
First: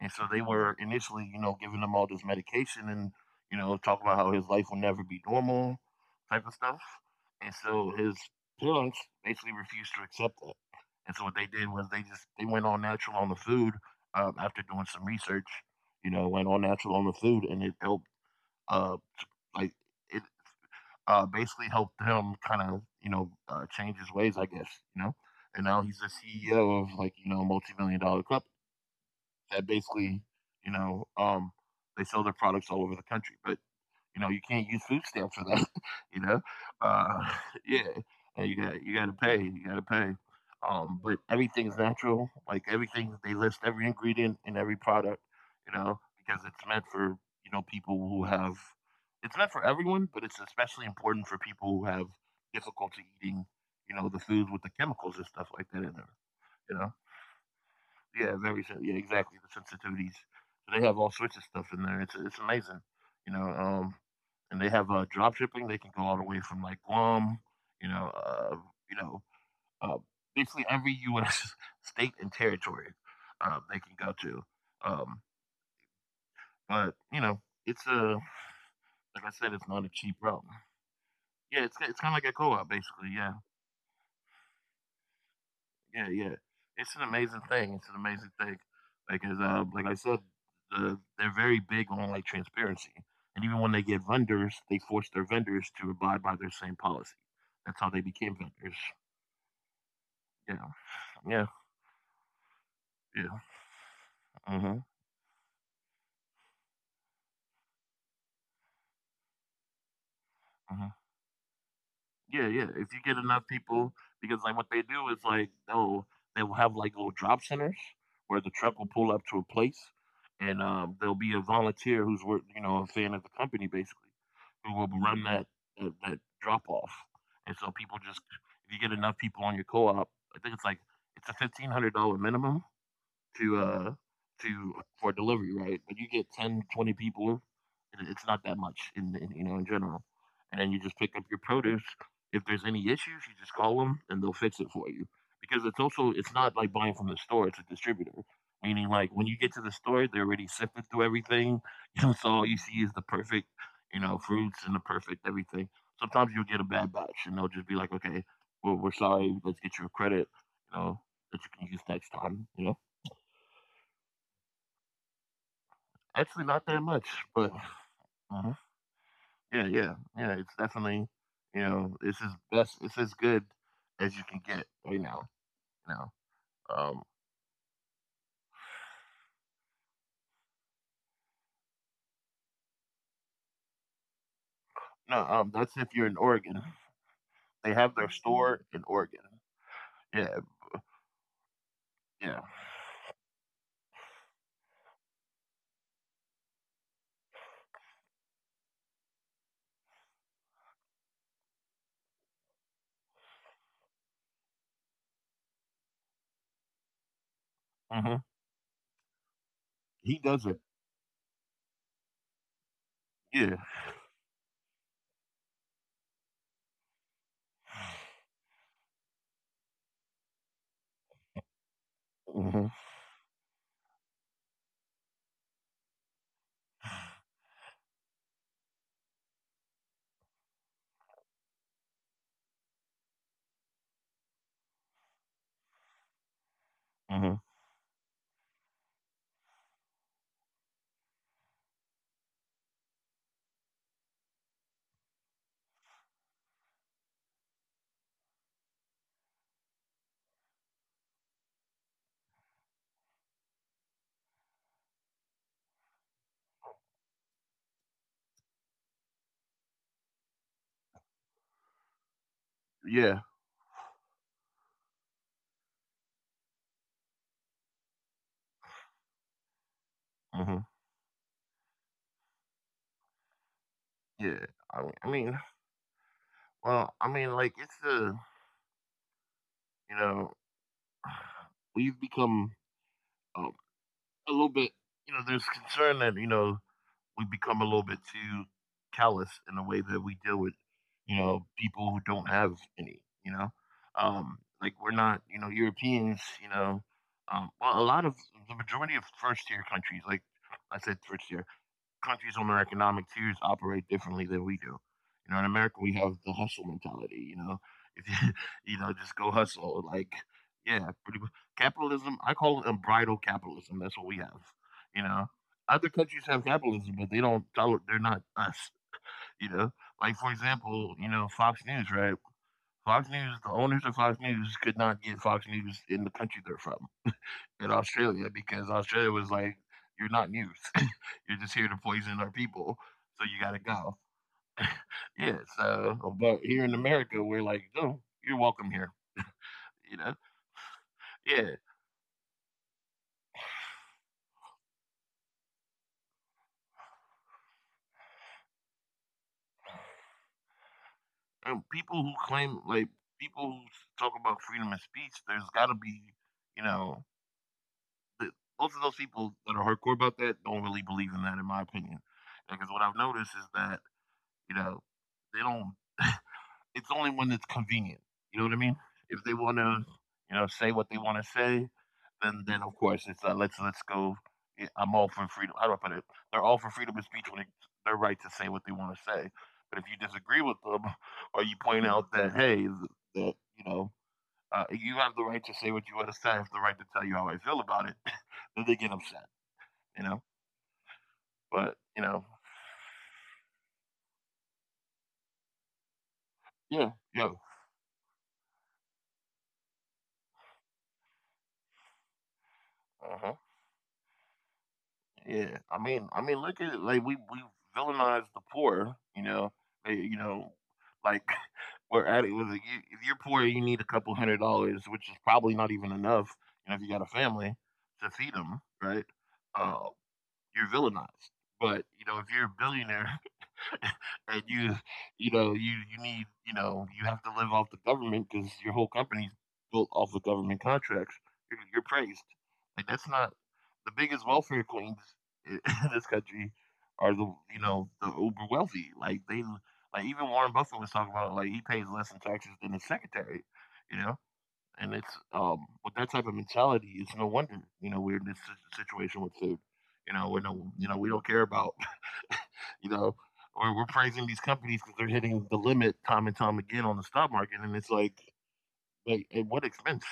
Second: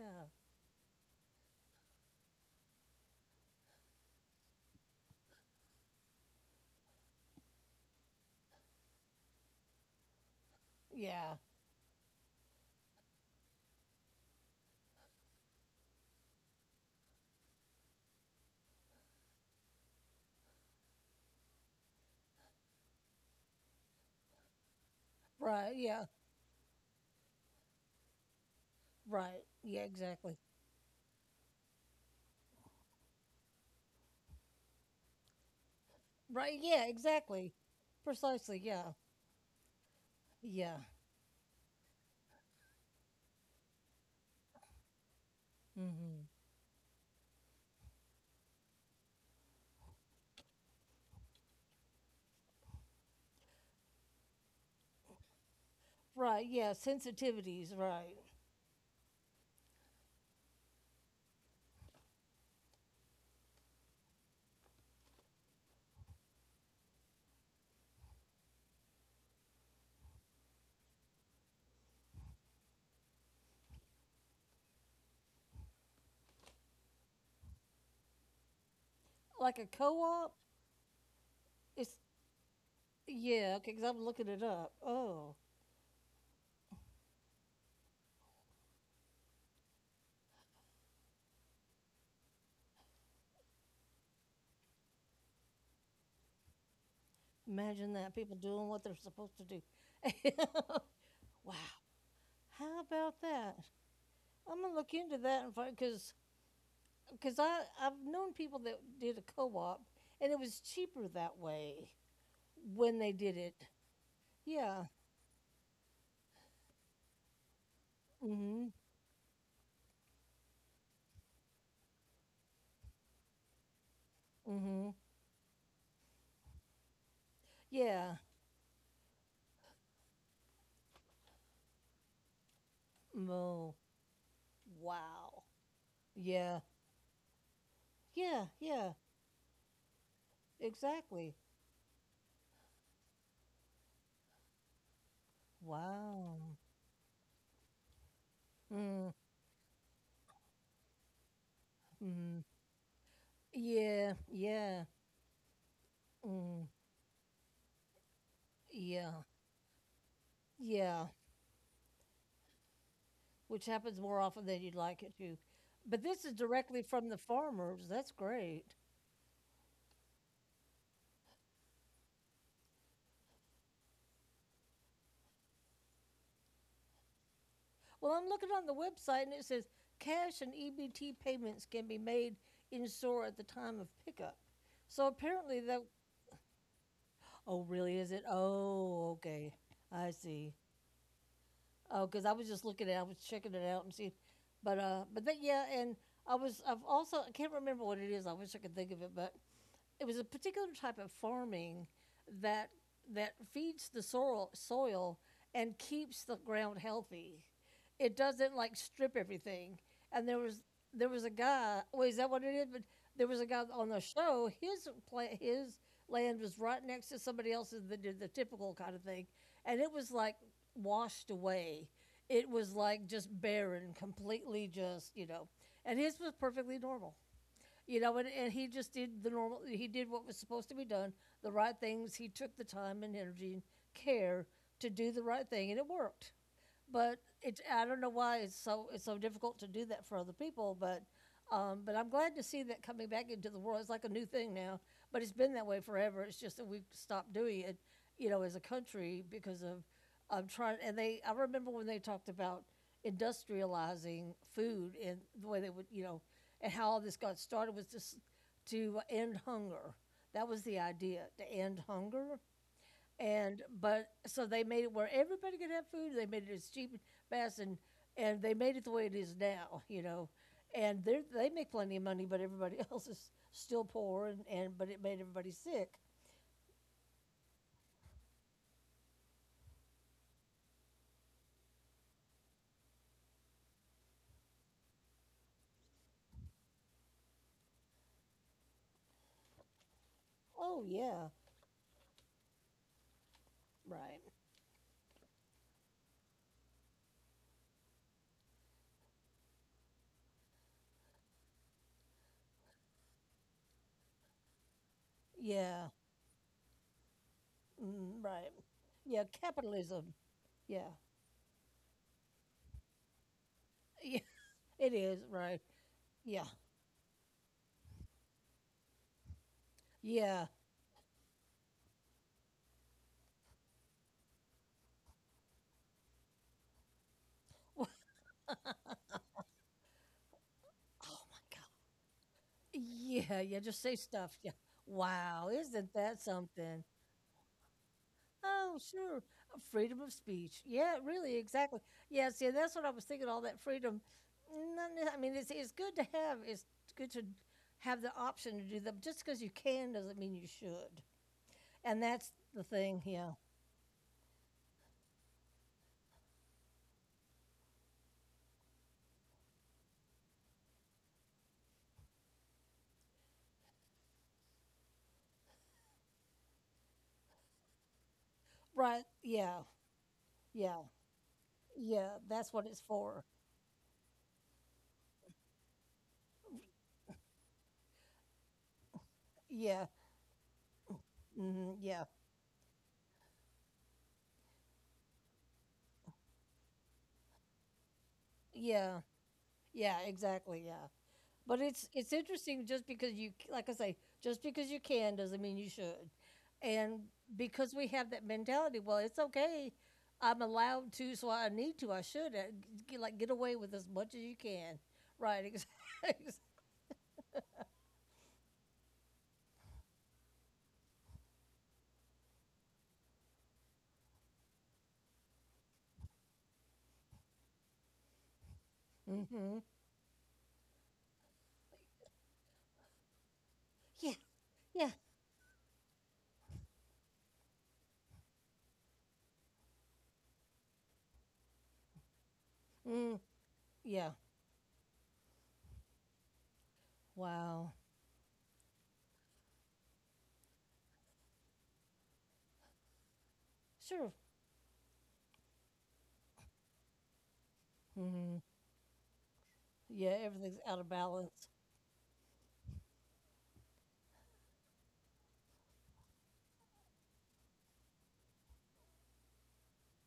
S1: And so they were initially, you know, giving him all this medication and you know talking about how his life will never be normal, type of stuff. And so his parents basically refused to accept that. And so
S2: Yeah.
S1: what they did was they just they went all natural on the food, um, after doing some research. You know, went all natural on the food, and it helped, uh, like it, uh, basically helped him kind of you know uh, change his ways, I guess. You know, and
S2: Right.
S1: now he's
S2: Yeah.
S1: the C E O of, like, you know a multi-million dollar club
S2: Right.
S1: that
S2: Yeah,
S1: basically
S2: exactly.
S1: you know um, they sell their products all over the country. But you know, you can't use food stamps for that. You know,
S2: Right. Yeah,
S1: uh,
S2: exactly.
S1: yeah, and you
S2: Precisely.
S1: got
S2: Yeah.
S1: you got to pay. You got to pay.
S2: Yeah.
S1: Um, but everything's natural. Like, everything, they list every ingredient in every product. You know,
S2: Mm-hmm.
S1: because it's meant for you know people who have. It's meant for everyone, but it's especially important for people who have difficulty eating. You know, the food with the chemicals and stuff like that in there.
S2: Right. Yeah.
S1: You know.
S2: Sensitivities. Right.
S1: Yeah, very so. Yeah, exactly. The sensitivities. So they have all sorts of stuff in there. It's it's amazing, you know. Um, and they have uh, drop shipping. They can go all the way from like Guam, you know, uh, you know, uh, basically every U S state and territory uh, they can go to. Um, but you know, it's a like I said,
S2: Like
S1: it's
S2: a
S1: not a
S2: co
S1: cheap
S2: op?
S1: route. Yeah, it's
S2: It's,
S1: it's kind of like a co-op basically. Yeah.
S2: yeah. Okay. Because I'm looking it up. Oh,
S1: Yeah, yeah. It's an amazing thing. It's an amazing thing. Like, as uh, like I said, the, they're very big on like transparency, and even when they get vendors, they force their vendors to abide by their same policy. That's
S2: imagine
S1: how they
S2: that. People
S1: became
S2: doing what
S1: vendors.
S2: they're supposed to do.
S1: Yeah, yeah,
S2: Wow. How about
S1: yeah.
S2: that? I'm going to
S1: Mm-hmm.
S2: look into that and find, because because I I've known people that did a co-op, and it was cheaper that way
S1: Yeah, yeah. If you
S2: when they
S1: get
S2: did
S1: enough
S2: it.
S1: people, because like what they
S2: Yeah.
S1: do is like they'll they will have like little drop centers
S2: Mm.
S1: where the
S2: Mhm.
S1: truck will pull up to a place, and um, there'll be a volunteer who's work, you know, a fan of the company basically,
S2: Mm.
S1: who will
S2: Mhm.
S1: run that uh, that drop off. And so people
S2: Yeah.
S1: just, if you get enough people on your co-op, I think it's like it's a fifteen hundred dollar minimum, to
S2: Oh,
S1: uh to for
S2: wow.
S1: delivery, right? But you get
S2: Yeah.
S1: ten, twenty people, and it's not
S2: Yeah.
S1: that much
S2: Yeah.
S1: in, in you know in general. And then you just pick up
S2: Exactly.
S1: your produce. If there's any issues, you just call them and they'll fix it for you. Because it's also it's not
S2: Wow.
S1: like buying from the store; it's a distributor. Meaning, like
S2: Mm.
S1: when you get to the store, they're already sifted through everything. You know, so
S2: Mhm.
S1: all you see is the perfect, you know,
S2: Yeah.
S1: fruits and the
S2: Yeah.
S1: perfect everything. Sometimes you'll get a
S2: Mm.
S1: bad batch, and they'll just be like, "Okay, well, we're
S2: Yeah.
S1: sorry. Let's get you a credit. You know,
S2: Yeah.
S1: that you can use next time." You know.
S2: Which happens more often than you'd like it to. But this is
S1: Actually, not that
S2: directly
S1: much,
S2: from the
S1: but
S2: farmers. That's
S1: uh
S2: great.
S1: yeah, yeah, yeah. It's definitely, you know, it's as best, it's as good as you can get right now. You know, um,
S2: Well, I'm looking on the website, and it says cash and E B T payments can be made in store at the time of pickup. So
S1: no,
S2: apparently
S1: um,
S2: that,
S1: that's if you're in Oregon.
S2: oh,
S1: They
S2: really?
S1: have
S2: Is
S1: their
S2: it?
S1: store in
S2: Oh,
S1: Oregon.
S2: okay. I
S1: Yeah,
S2: see. Oh, because I was
S1: yeah.
S2: just looking at, I was checking it out and seeing, but uh, but that, yeah, and I was I've also, I can't remember what it is. I wish I could think of it, but it was a particular type of farming that that feeds the soil soil and keeps the ground healthy. It
S1: Hmm.
S2: doesn't like strip everything.
S1: He
S2: And there
S1: does it.
S2: was there was a guy. Well, is that what it is? But there was a
S1: Yeah.
S2: guy on the show. His pla- his land was right next to somebody else's that did the typical kind of thing, and it was like washed away. It
S1: Hmm.
S2: was like just barren, completely just you know. And his was perfectly normal, you know, and, and he just did the normal, he did what was supposed to be done, the right things. He took the time and energy and care to do the right thing, and it worked. But
S1: Hmm.
S2: it's I don't know why it's so it's so difficult to do that for other people, but um, but I'm glad to see that coming back into the world. It's like a new thing now, but it's been that way forever. It's just that we've stopped doing it, you know, as a country because of um, trying. And they, I remember when they talked about industrializing food and the way they would, you know, and how all this got started was just to end hunger. That was the idea to end hunger,
S1: Yeah.
S2: and but so they made it where everybody could have food. They made it as cheap and fast, and and they made it the way it is now, you know.
S1: Hmm.
S2: And they they make plenty of money, but everybody else is still poor,
S1: Yeah.
S2: and, and
S1: I
S2: but
S1: mean,
S2: it
S1: I
S2: made
S1: mean,
S2: everybody sick.
S1: well, I mean, like it's a, you know, we've become, um, a little bit. You know, there's concern that you know we become a little bit too callous in the way that we deal with,
S2: Oh
S1: you
S2: yeah,
S1: know, people who don't have any, you know?
S2: right.
S1: Um, like, we're not, you know, Europeans, you know, um, well, a lot of the majority of first tier countries, like I said, first tier, countries on their economic tiers operate differently than we do. You know, in
S2: Yeah,
S1: America, we have the hustle mentality. You know, if
S2: mm,
S1: you,
S2: right.
S1: you know, just
S2: Yeah,
S1: go hustle.
S2: capitalism.
S1: Like, yeah,
S2: Yeah,
S1: pretty much. Capitalism. I call it unbridled capitalism. That's what we
S2: yeah,
S1: have.
S2: it
S1: You
S2: is
S1: know,
S2: right.
S1: other countries have
S2: Yeah,
S1: capitalism, but they don't. tol- They're not us. You know, like, for
S2: yeah.
S1: example, you know, Fox News, right? Fox News, the owners of Fox News could not get Fox News in the country they're from, in
S2: Wha-
S1: Australia, because Australia was like, you're not news.
S2: Oh
S1: You're
S2: my
S1: just
S2: God.
S1: here to poison our people, so
S2: Yeah,
S1: you gotta
S2: yeah. Just say
S1: go.
S2: stuff. Yeah.
S1: Yeah.
S2: Wow, isn't
S1: So,
S2: that
S1: but here in
S2: something?
S1: America, we're like, no, you're welcome
S2: Oh,
S1: here.
S2: sure. Uh,
S1: You
S2: Freedom
S1: know.
S2: of speech. Yeah, really,
S1: Yeah.
S2: exactly. Yeah, see, that's what I was thinking, all that freedom. Mm. Not ne- I mean, it's it's good to have, it's good to have the option to do that. Just because you can doesn't mean you should.
S1: And people
S2: And
S1: who
S2: that's
S1: claim
S2: the
S1: like
S2: thing, yeah.
S1: people who talk about freedom of speech, there's gotta be, you know, the, most of those people that are hardcore about that don't really believe in that, in my opinion. Because what I've noticed is that you know they don't. It's only when it's convenient. You know what I mean?
S2: Right,
S1: If they want
S2: yeah,
S1: to, you know, say
S2: yeah,
S1: what they want to say,
S2: yeah.
S1: then
S2: That's
S1: then
S2: what
S1: of
S2: it's
S1: course it's
S2: for.
S1: uh, let's let's go. Yeah, I'm all for freedom. How do I put it? They're all for freedom of speech when it's their right to say what they want to say. But if
S2: Yeah,
S1: you disagree with them, or you
S2: mhm,
S1: point
S2: yeah,
S1: out that hey, th- that you know uh, you have the right to say what you want to say, I have the right to tell you how I feel about it, then they get
S2: yeah,
S1: upset.
S2: yeah,
S1: You know.
S2: exactly, yeah. But
S1: But
S2: it's
S1: you
S2: it's
S1: know,
S2: interesting, just because you like I say, just because you can doesn't mean you should.
S1: yeah,
S2: And
S1: yo,
S2: because we have that mentality, well, it's okay. I'm allowed to, so I need to. I should uh, get, like get
S1: uh-huh.
S2: away with as much as you can. Right?
S1: Yeah, I mean, I
S2: Exactly.
S1: mean, look at it. Like we we villainize the poor. You know, They- you know, like we're at it with like, you, if you're poor, you need a couple hundred dollars, which is probably not even enough. You know, if you got a family to feed them, right?
S2: Hmm.
S1: Uh, you're villainized. But you know, if you're a billionaire,
S2: Yeah.
S1: and you
S2: Yeah.
S1: you know you you need you know you have to live off the government because your whole company's built off of government contracts, you're, you're praised like that's
S2: Mm,
S1: not the
S2: yeah.
S1: biggest welfare queens in this country are the, you
S2: Wow.
S1: know, the uber wealthy. Like they like even Warren Buffett was talking about it, like he pays less in taxes than his secretary, you know.
S2: Sure.
S1: And it's um with that type of mentality, it's no wonder, you know, we're in this
S2: Hmm.
S1: si- situation with food. You
S2: Yeah.
S1: know we
S2: Everything's
S1: don't you
S2: out
S1: know
S2: of
S1: we don't care
S2: balance.
S1: about, you know, or we're praising these companies because they're hitting the limit time and time again on the stock market, and it's like, like at what expense?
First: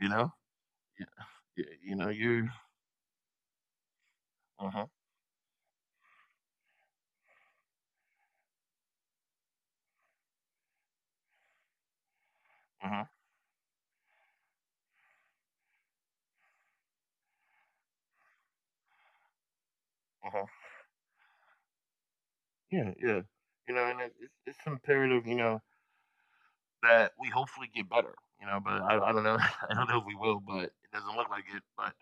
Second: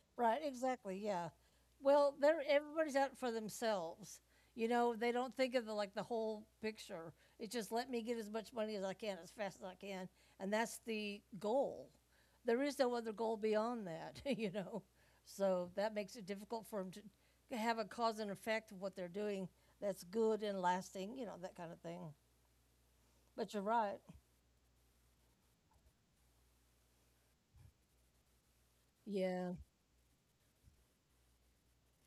S1: You know,
S2: Right, exactly,
S1: yeah,
S2: yeah.
S1: yeah, you know,
S2: Well, they're
S1: you,
S2: everybody's out for themselves. You
S1: uh huh,
S2: know, they don't think of the like the whole picture. It's just let me get as much money as I can as fast as I can, and that's the goal. There is
S1: uh
S2: no
S1: huh,
S2: other goal beyond that. you know. So that makes it difficult for them to have a cause and effect of what they're doing that's
S1: uh
S2: good
S1: huh,
S2: and lasting, you know, that kind of thing.
S1: yeah, yeah,
S2: But you're
S1: you know,
S2: right.
S1: and it's, it's imperative, you know, that we hopefully get better. You know, but I, I don't know,
S2: Yeah.
S1: I don't know if we will, but it doesn't look like it. But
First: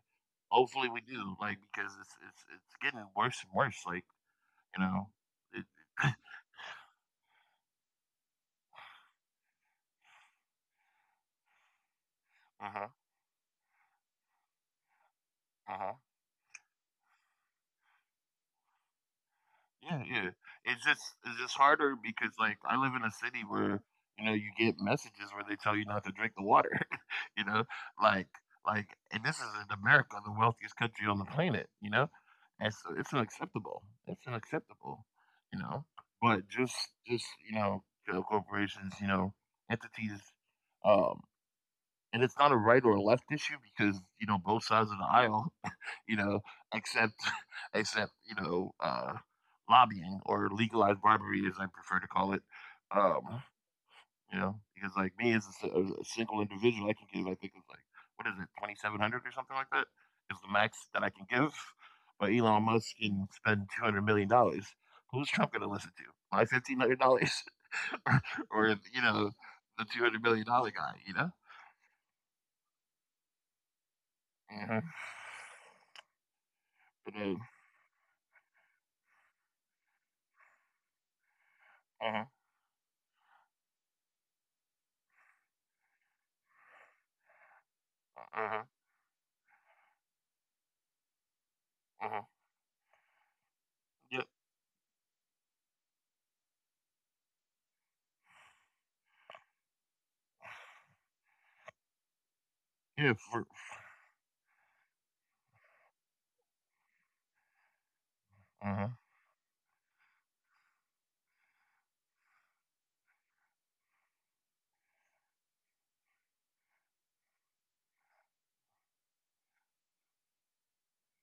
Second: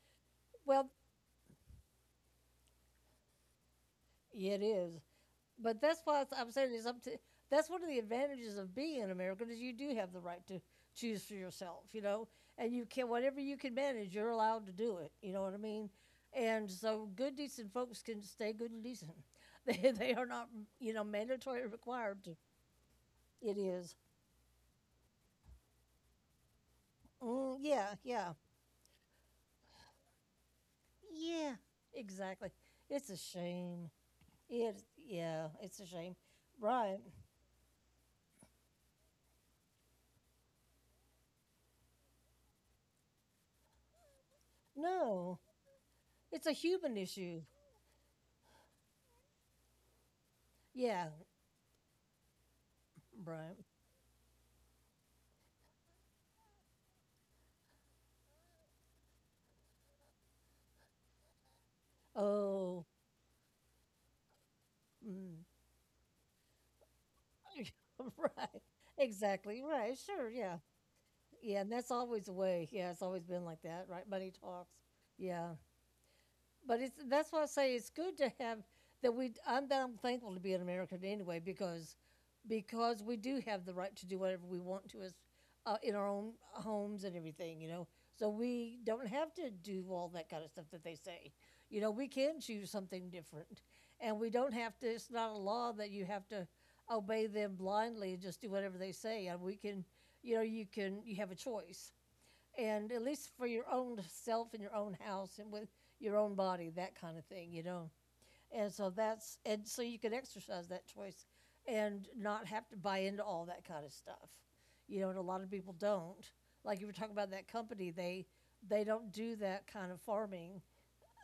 S1: hopefully
S2: Well,
S1: we do, like because it's it's it's getting worse and worse. Like
S2: yeah, it
S1: you
S2: is.
S1: know, it,
S2: But that's
S1: uh
S2: why it's- I'm saying it's up to. That's one of the advantages of being an American is you do have the right to choose for yourself, you know, and you
S1: huh,
S2: can whatever you can manage, you're allowed to do it. You know what I
S1: uh
S2: mean?
S1: huh.
S2: And so, good decent folks can stay good and decent. They
S1: Yeah,
S2: they are
S1: yeah.
S2: not
S1: It's
S2: you
S1: just
S2: know
S1: it's just
S2: mandatory
S1: harder
S2: required
S1: because
S2: to.
S1: like I live in a city
S2: It
S1: where
S2: is.
S1: you know you get messages where they tell you not to drink the water. You
S2: Mm,
S1: know,
S2: yeah,
S1: like
S2: yeah,
S1: like and this is in America, the wealthiest country on the
S2: yeah.
S1: planet. You know,
S2: Exactly.
S1: and so it's
S2: It's a
S1: unacceptable.
S2: shame.
S1: It's
S2: It
S1: unacceptable.
S2: Yeah,
S1: You
S2: it's
S1: know,
S2: a shame.
S1: but just
S2: Right.
S1: just you know, co- corporations, you know, entities, um, and it's not a right or a left issue because you know both sides of the
S2: No,
S1: aisle, you know,
S2: it's a human
S1: except
S2: issue.
S1: except you know, uh, lobbying, or legalized
S2: Yeah,
S1: bribery, as I prefer to call it. Um,
S2: right.
S1: you know, because like me as a, s- a- a single individual, I can give, I think it's like what is it, twenty seven hundred or something like that is the max that I can give. But Elon
S2: Oh.
S1: Musk can spend two hundred million dollars. Who's
S2: Mm.
S1: Trump going to listen to? My fifteen hundred dollars,
S2: Right.
S1: or you know,
S2: Exactly,
S1: the
S2: right,
S1: two hundred
S2: sure,
S1: million
S2: yeah.
S1: dollar guy? You know.
S2: Yeah, and that's always the way, yeah, it's always been like that, right? Money talks.
S1: Mhm.
S2: Yeah. But it's that's
S1: uh,
S2: why I say it's good to have that we. I'm, I'm thankful to be an American anyway, because
S1: huh,
S2: because we do have the right to do whatever we want to, as uh, in our own homes and everything, you know. So
S1: uh-huh,
S2: we don't have to do all that kind of stuff that they say. You know, we
S1: uh-huh.
S2: can choose something different, and
S1: Yeah,
S2: we don't have to. It's not a law that you have to obey them blindly and just do whatever they say. And we can, you know, you can you have a choice, and at
S1: yeah,
S2: least
S1: for,
S2: for your own self in your own house and with your own body, that kind of thing, you know and
S1: uh-huh,
S2: so that's and so you can exercise that choice and not have to buy into all that kind of stuff, you know and a lot of people don't, like you were talking about that company. They they don't do that kind of farming,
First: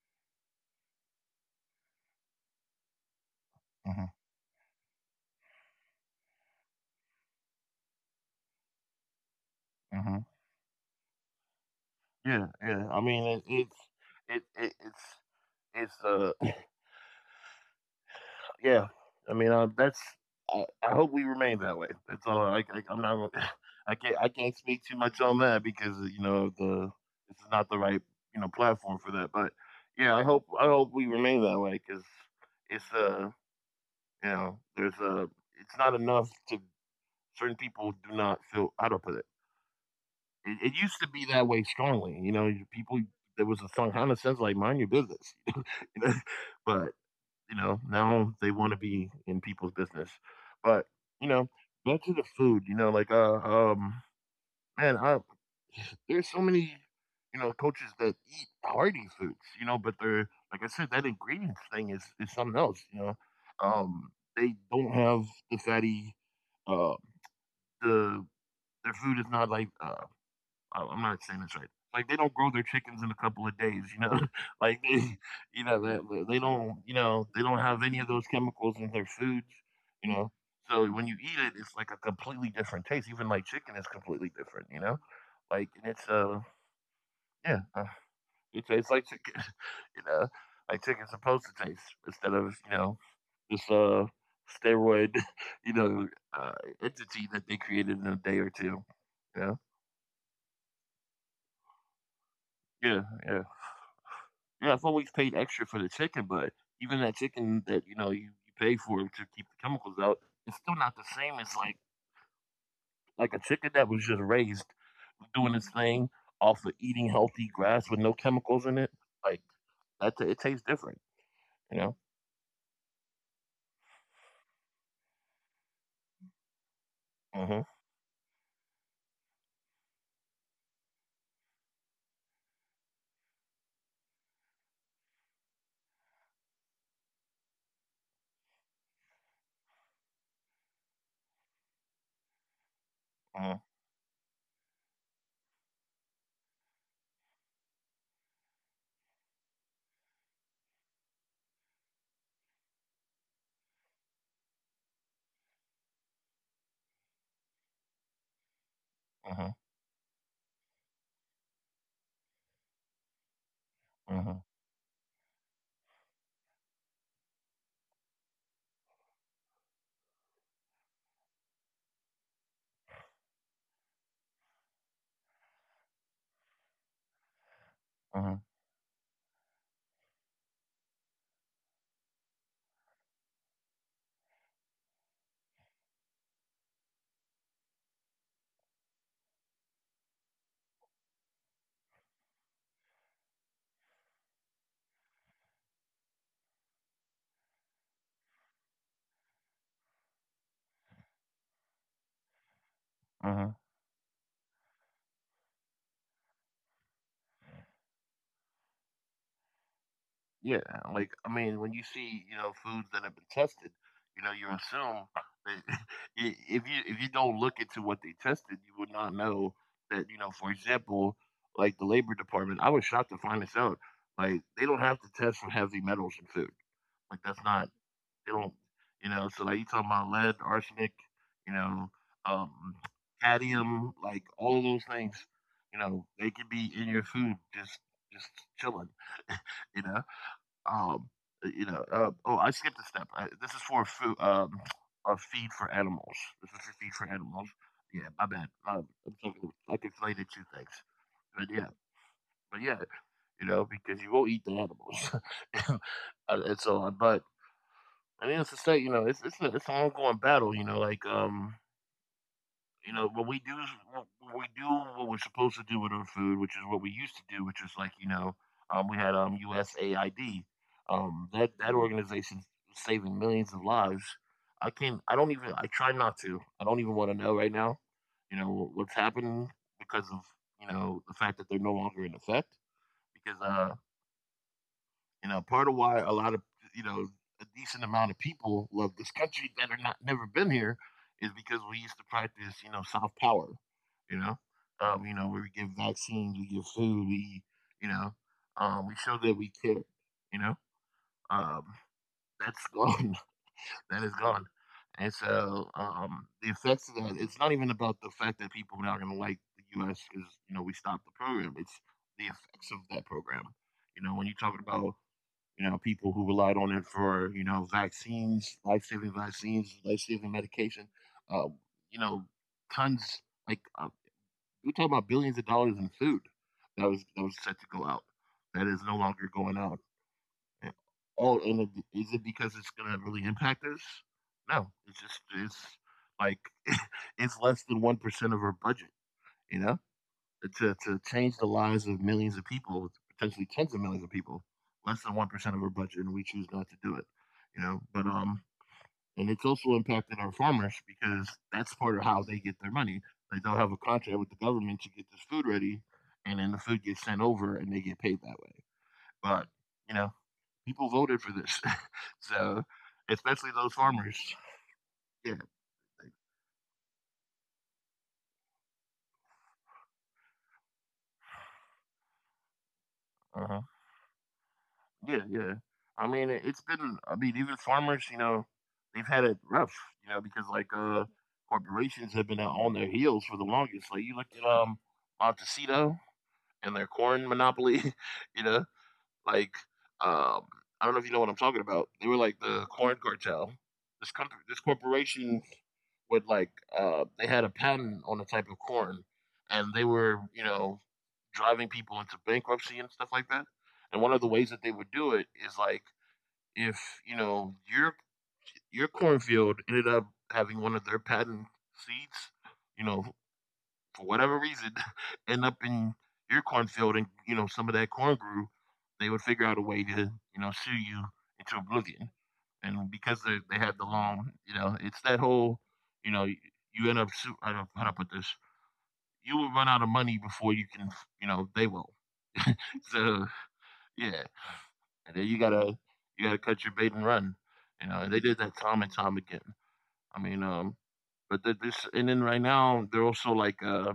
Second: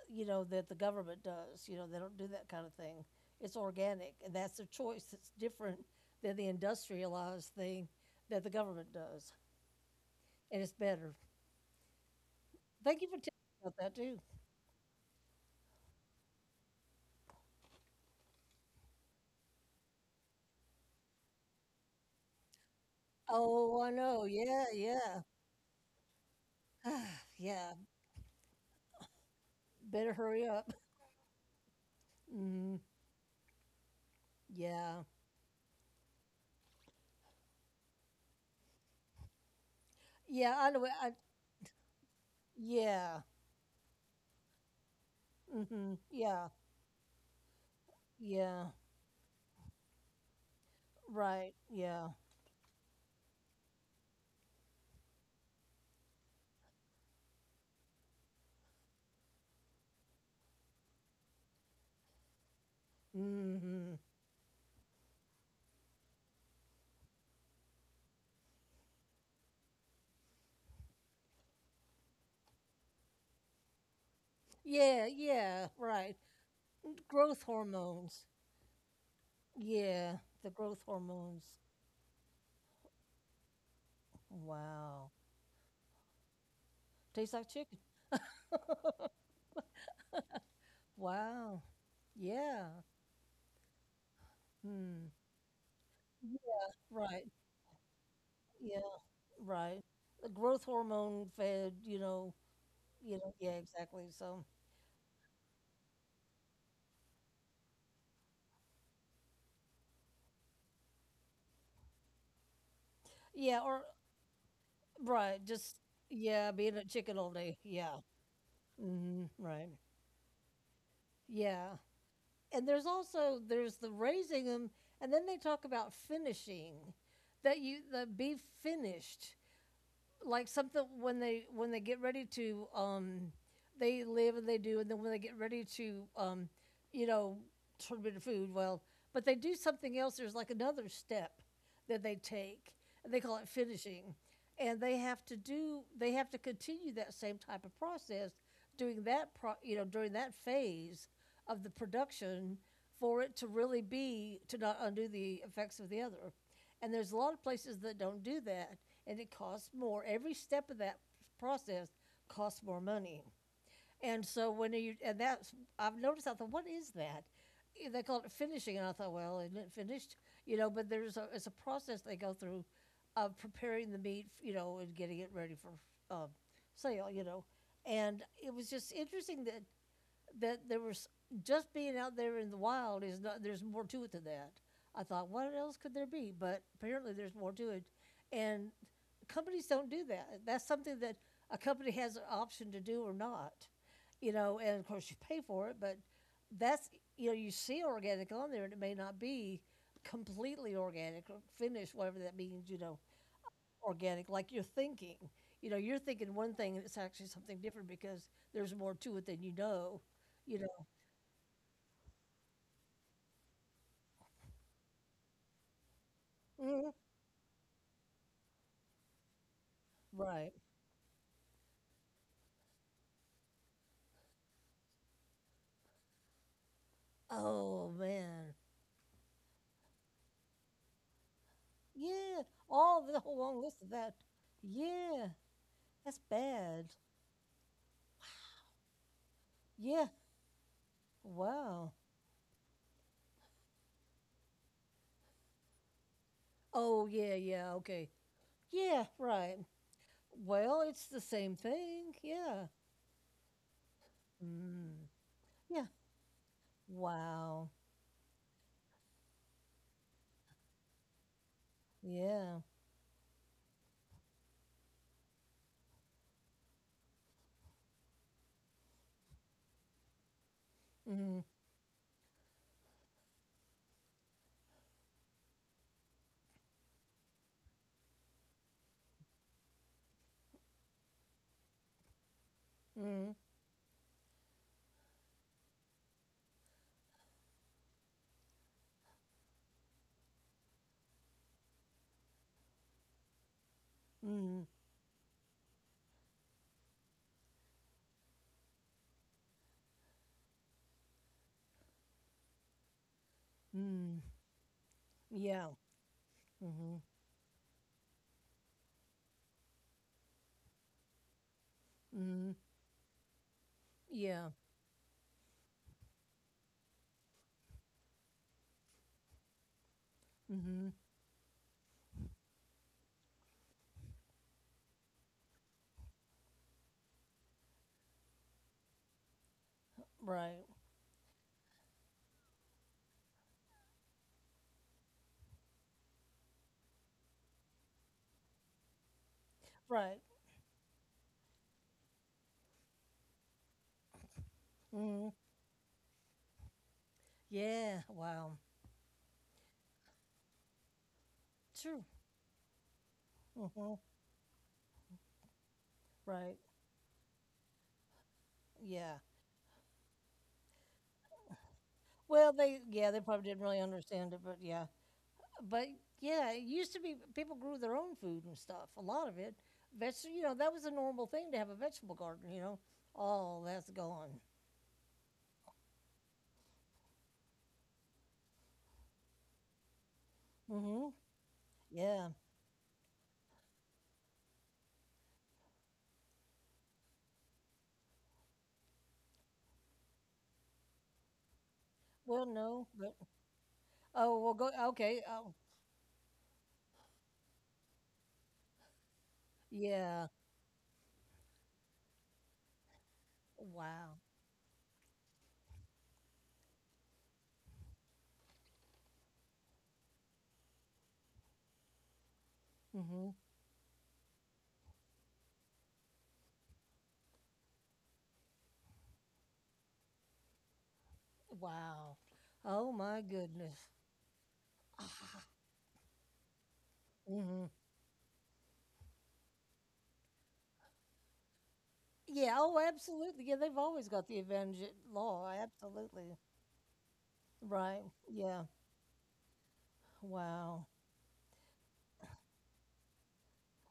S2: you know that the government does. you know they don't do that kind of thing. It's
S1: uh-huh.
S2: organic, and that's a choice that's different than the industrialized thing that the government does,
S1: Hmm.
S2: and it's better.
S1: Yeah, yeah. I
S2: Thank you for telling
S1: mean, it,
S2: me about
S1: it's
S2: that too.
S1: it, it it's it's uh yeah. I mean, uh, that's, I, I hope we remain that way. That's all. I, I I'm not gonna-
S2: Oh, I
S1: I
S2: know.
S1: can't I can't
S2: Yeah,
S1: speak too
S2: yeah,
S1: much on that because uh, you know the this is not
S2: yeah.
S1: the right, you know, platform for that. But
S2: Better
S1: yeah, I hope
S2: hurry
S1: I
S2: up.
S1: hope we remain that way because
S2: Mm,
S1: it's uh you know there's
S2: yeah,
S1: uh it's not enough to, certain people do not feel how to put it.
S2: yeah.
S1: It,
S2: I
S1: it
S2: know. It.
S1: used to
S2: I.
S1: be that way strongly. You know, people
S2: Yeah.
S1: there was a song kind of says like mind your business.
S2: Hmm. Yeah,
S1: But you know, now they
S2: yeah.
S1: want to be in people's business. But you know,
S2: Right.
S1: back
S2: Yeah.
S1: to the food. You know, like uh, um, man, I there's so many you know coaches that eat hearty foods. You know, but they're like I said, that ingredients thing is is something else. You know,
S2: Hmm.
S1: um, they don't have the fatty. Uh, the their food is not like uh, I I'm not saying this right. Like, they don't grow their chickens in a couple of days, you know? Like,
S2: Yeah,
S1: they, you
S2: yeah.
S1: know, they
S2: Right.
S1: they they don't, you know, they
S2: Growth
S1: don't have any of those
S2: hormones.
S1: chemicals in their foods, you
S2: Yeah,
S1: know?
S2: the growth
S1: So when you eat
S2: hormones.
S1: it, it's like a completely different taste. Even like chicken is completely different, you know?
S2: Wow.
S1: Like, and it's, uh,
S2: Tastes like
S1: yeah,
S2: chicken.
S1: uh, it tastes like chicken, you know? Like chicken's supposed
S2: Wow.
S1: to taste instead of, you
S2: Yeah.
S1: know, this, uh,
S2: Hmm.
S1: steroid, you know, uh,
S2: Right.
S1: entity that they created in a day or
S2: Yeah.
S1: two. Yeah,
S2: Right. The growth hormone fed. You know.
S1: yeah,
S2: You know.
S1: yeah.
S2: Yeah. Exactly. So.
S1: Yeah, I've always paid extra for the chicken, but even that chicken that you know you, you pay for to keep the chemicals out, it's still not the same as like like a
S2: Yeah,
S1: chicken
S2: or
S1: that was just raised
S2: right,
S1: doing its
S2: just
S1: thing
S2: yeah,
S1: off of
S2: being a
S1: eating
S2: chicken all
S1: healthy
S2: day.
S1: grass with
S2: Yeah.
S1: no chemicals in it.
S2: Mhm,
S1: Like
S2: right.
S1: that, ta- it tastes different,
S2: Yeah.
S1: you know.
S2: And there's also there's the raising them, and then they talk about finishing,
S1: Mhm.
S2: that you the be finished. Like something when they when they get ready to um they live, and they do, and then when they get ready to um you know turn into food, well, but they do something else. There's like another step that they take, and they call it
S1: Mhm.
S2: finishing, and they have to do they have to continue that same type of process, doing that pro, you know during that phase of the production, for it to really be to not undo the effects of the other. And there's a lot of places that don't do that, and it
S1: Mhm.
S2: costs more. Every step of that process costs more money. And
S1: Mhm.
S2: so when you and that's, I've noticed I thought, what is that? Eh, They called it finishing, and I thought, well, isn't it finished? You know, but there's a it's a process they go through of preparing the meat, you know, and getting it ready for uh, sale. You know, and
S1: Mhm.
S2: it was just interesting that that there was, just being out there in the wild is not, there's more to it than that. I thought, what else could there be? But apparently there's more to it, and companies don't do that. That's something that a company has an option to do or not, you know and of course you pay for it, but that's, you know you see organic on there, and it may not be completely organic or finished, whatever that means, you know
S1: Mhm.
S2: organic like you're thinking, you know you're thinking one thing, and it's actually something different because there's more to it than you know
S1: Yeah,
S2: you.
S1: like I mean, when you see you know foods that have been tested, you know you assume that i- if you
S2: Mhm.
S1: if you don't look into what they tested, you would not know that you know. For
S2: Right.
S1: example, like the Labor Department, I was shocked to find this out. Like they don't have to test for heavy metals in food. Like that's not,
S2: Oh,
S1: they don't,
S2: man.
S1: you know. So like you talking about lead, arsenic, you know,
S2: Yeah,
S1: um,
S2: all the whole long list
S1: cadmium,
S2: of that.
S1: like all of those things,
S2: Yeah,
S1: you know,
S2: that's
S1: they could be
S2: bad.
S1: in your food just just chilling, you
S2: Yeah,
S1: know. Um, uh, you
S2: wow.
S1: know, uh, oh, I skipped a step. Uh, this is for food, um, a feed for animals. This is for
S2: Oh,
S1: feed for
S2: yeah,
S1: animals.
S2: yeah, okay.
S1: Yeah, my bad. Um,
S2: Yeah,
S1: I'm talking,
S2: right.
S1: I conflated two things.
S2: Well, it's the
S1: But
S2: same
S1: yeah,
S2: thing.
S1: but
S2: Yeah.
S1: yeah, you know, because you will not eat the animals.
S2: Mm. Yeah.
S1: and and So, uh, but
S2: Wow.
S1: I mean, it's to say, you know, it's it's, a, it's an ongoing battle. You know, like um,
S2: Yeah.
S1: you know, what we do is what we do what we're supposed to do with our food, which is what we used to do, which is like, you know, um, we had um, U S A I D. Um,
S2: Mm,
S1: that that organization's saving millions of lives. I can't. I don't even. I try not to. I don't even want to know right now. You know what's happening because of you know the fact that they're no longer in effect.
S2: mm,
S1: Because uh, you know, part of why a lot of you know a decent amount of people love this country that are not never been here is because we used to practice you know soft power. You know,
S2: mm,
S1: um, you know where we give vaccines, we give food, we you know um, we show that we care. You know, um, that's gone. That is
S2: mm.
S1: gone. And so
S2: Yeah.
S1: um, the effects of
S2: Mhm.
S1: that, it's not even about the fact that people are not going to like the U S because, you know, we stopped the program. It's the
S2: Mm.
S1: effects of that program. You know, when you talk
S2: Yeah.
S1: about you know, people who relied on it for you know vaccines, life saving vaccines, life saving medication.
S2: Mhm.
S1: Uh, you know, tons, like uh, we're talking about billions of dollars in food that was that was set to go out. That is no longer going out.
S2: Right.
S1: And All and it, is it because it's going to really impact us? No, it's just it's like it's less than one percent of our budget. You know,
S2: Right.
S1: to to change the lives of millions of people, potentially tens of millions of people, less than one
S2: Mm.
S1: percent of our budget, and we choose not to do it. You know,
S2: Yeah.
S1: but um,
S2: Wow.
S1: and it's also impacted our farmers because that's part of
S2: True.
S1: how they get their money. Like they'll have a
S2: Mhm.
S1: contract with the government to get this food ready, and then the
S2: Right.
S1: food gets sent over, and they get paid that way.
S2: Yeah.
S1: But you know, people voted for this,
S2: Well,
S1: so
S2: they yeah, they
S1: especially
S2: probably didn't
S1: those
S2: really
S1: farmers.
S2: understand it, but yeah,
S1: Yeah.
S2: but yeah, it used to be people grew their own food and stuff. A lot of it. Veg You know, that was a normal thing to have a vegetable garden. You know,
S1: Uh huh.
S2: oh, that's gone.
S1: Yeah, yeah. I mean, it- it's been. I mean, even farmers, you know, they've had it rough, you know, because like uh,
S2: Hmm.
S1: corporations have
S2: Yeah.
S1: been on their heels for the longest. Like you look at um Montecito and their corn monopoly, you know, like um, I don't know if you know what I'm talking about. They were like
S2: Well,
S1: the
S2: no,
S1: corn
S2: but
S1: cartel. This
S2: oh,
S1: company,
S2: well,
S1: this
S2: go okay.
S1: corporation
S2: Oh,
S1: would like uh, they had a patent on a type of corn, and they
S2: yeah.
S1: were you know driving people into bankruptcy and stuff like that. And one of
S2: Wow.
S1: the ways that they would do it is like if you know your your cornfield ended up having one of their patent seeds, you know,
S2: Hmm.
S1: for whatever reason, end up in your cornfield and you know some of that corn grew, they would figure out a way to you know sue you into oblivion.
S2: Wow.
S1: And
S2: Oh
S1: because
S2: my
S1: they they had the
S2: goodness.
S1: loan, you know, it's that whole, you know, you, you end up su- I don't
S2: Hmm.
S1: how to put this. You will run out of money before you can, you know, they will.
S2: Yeah. Oh,
S1: So
S2: absolutely. Yeah, they've always
S1: yeah,
S2: got the advantage at
S1: and then you
S2: law.
S1: gotta you gotta
S2: Absolutely.
S1: cut your bait and run. You know,
S2: Right.
S1: and they did that
S2: Yeah.
S1: time and time again. I mean, um,
S2: Wow.
S1: but th- this and then right now they're also like uh,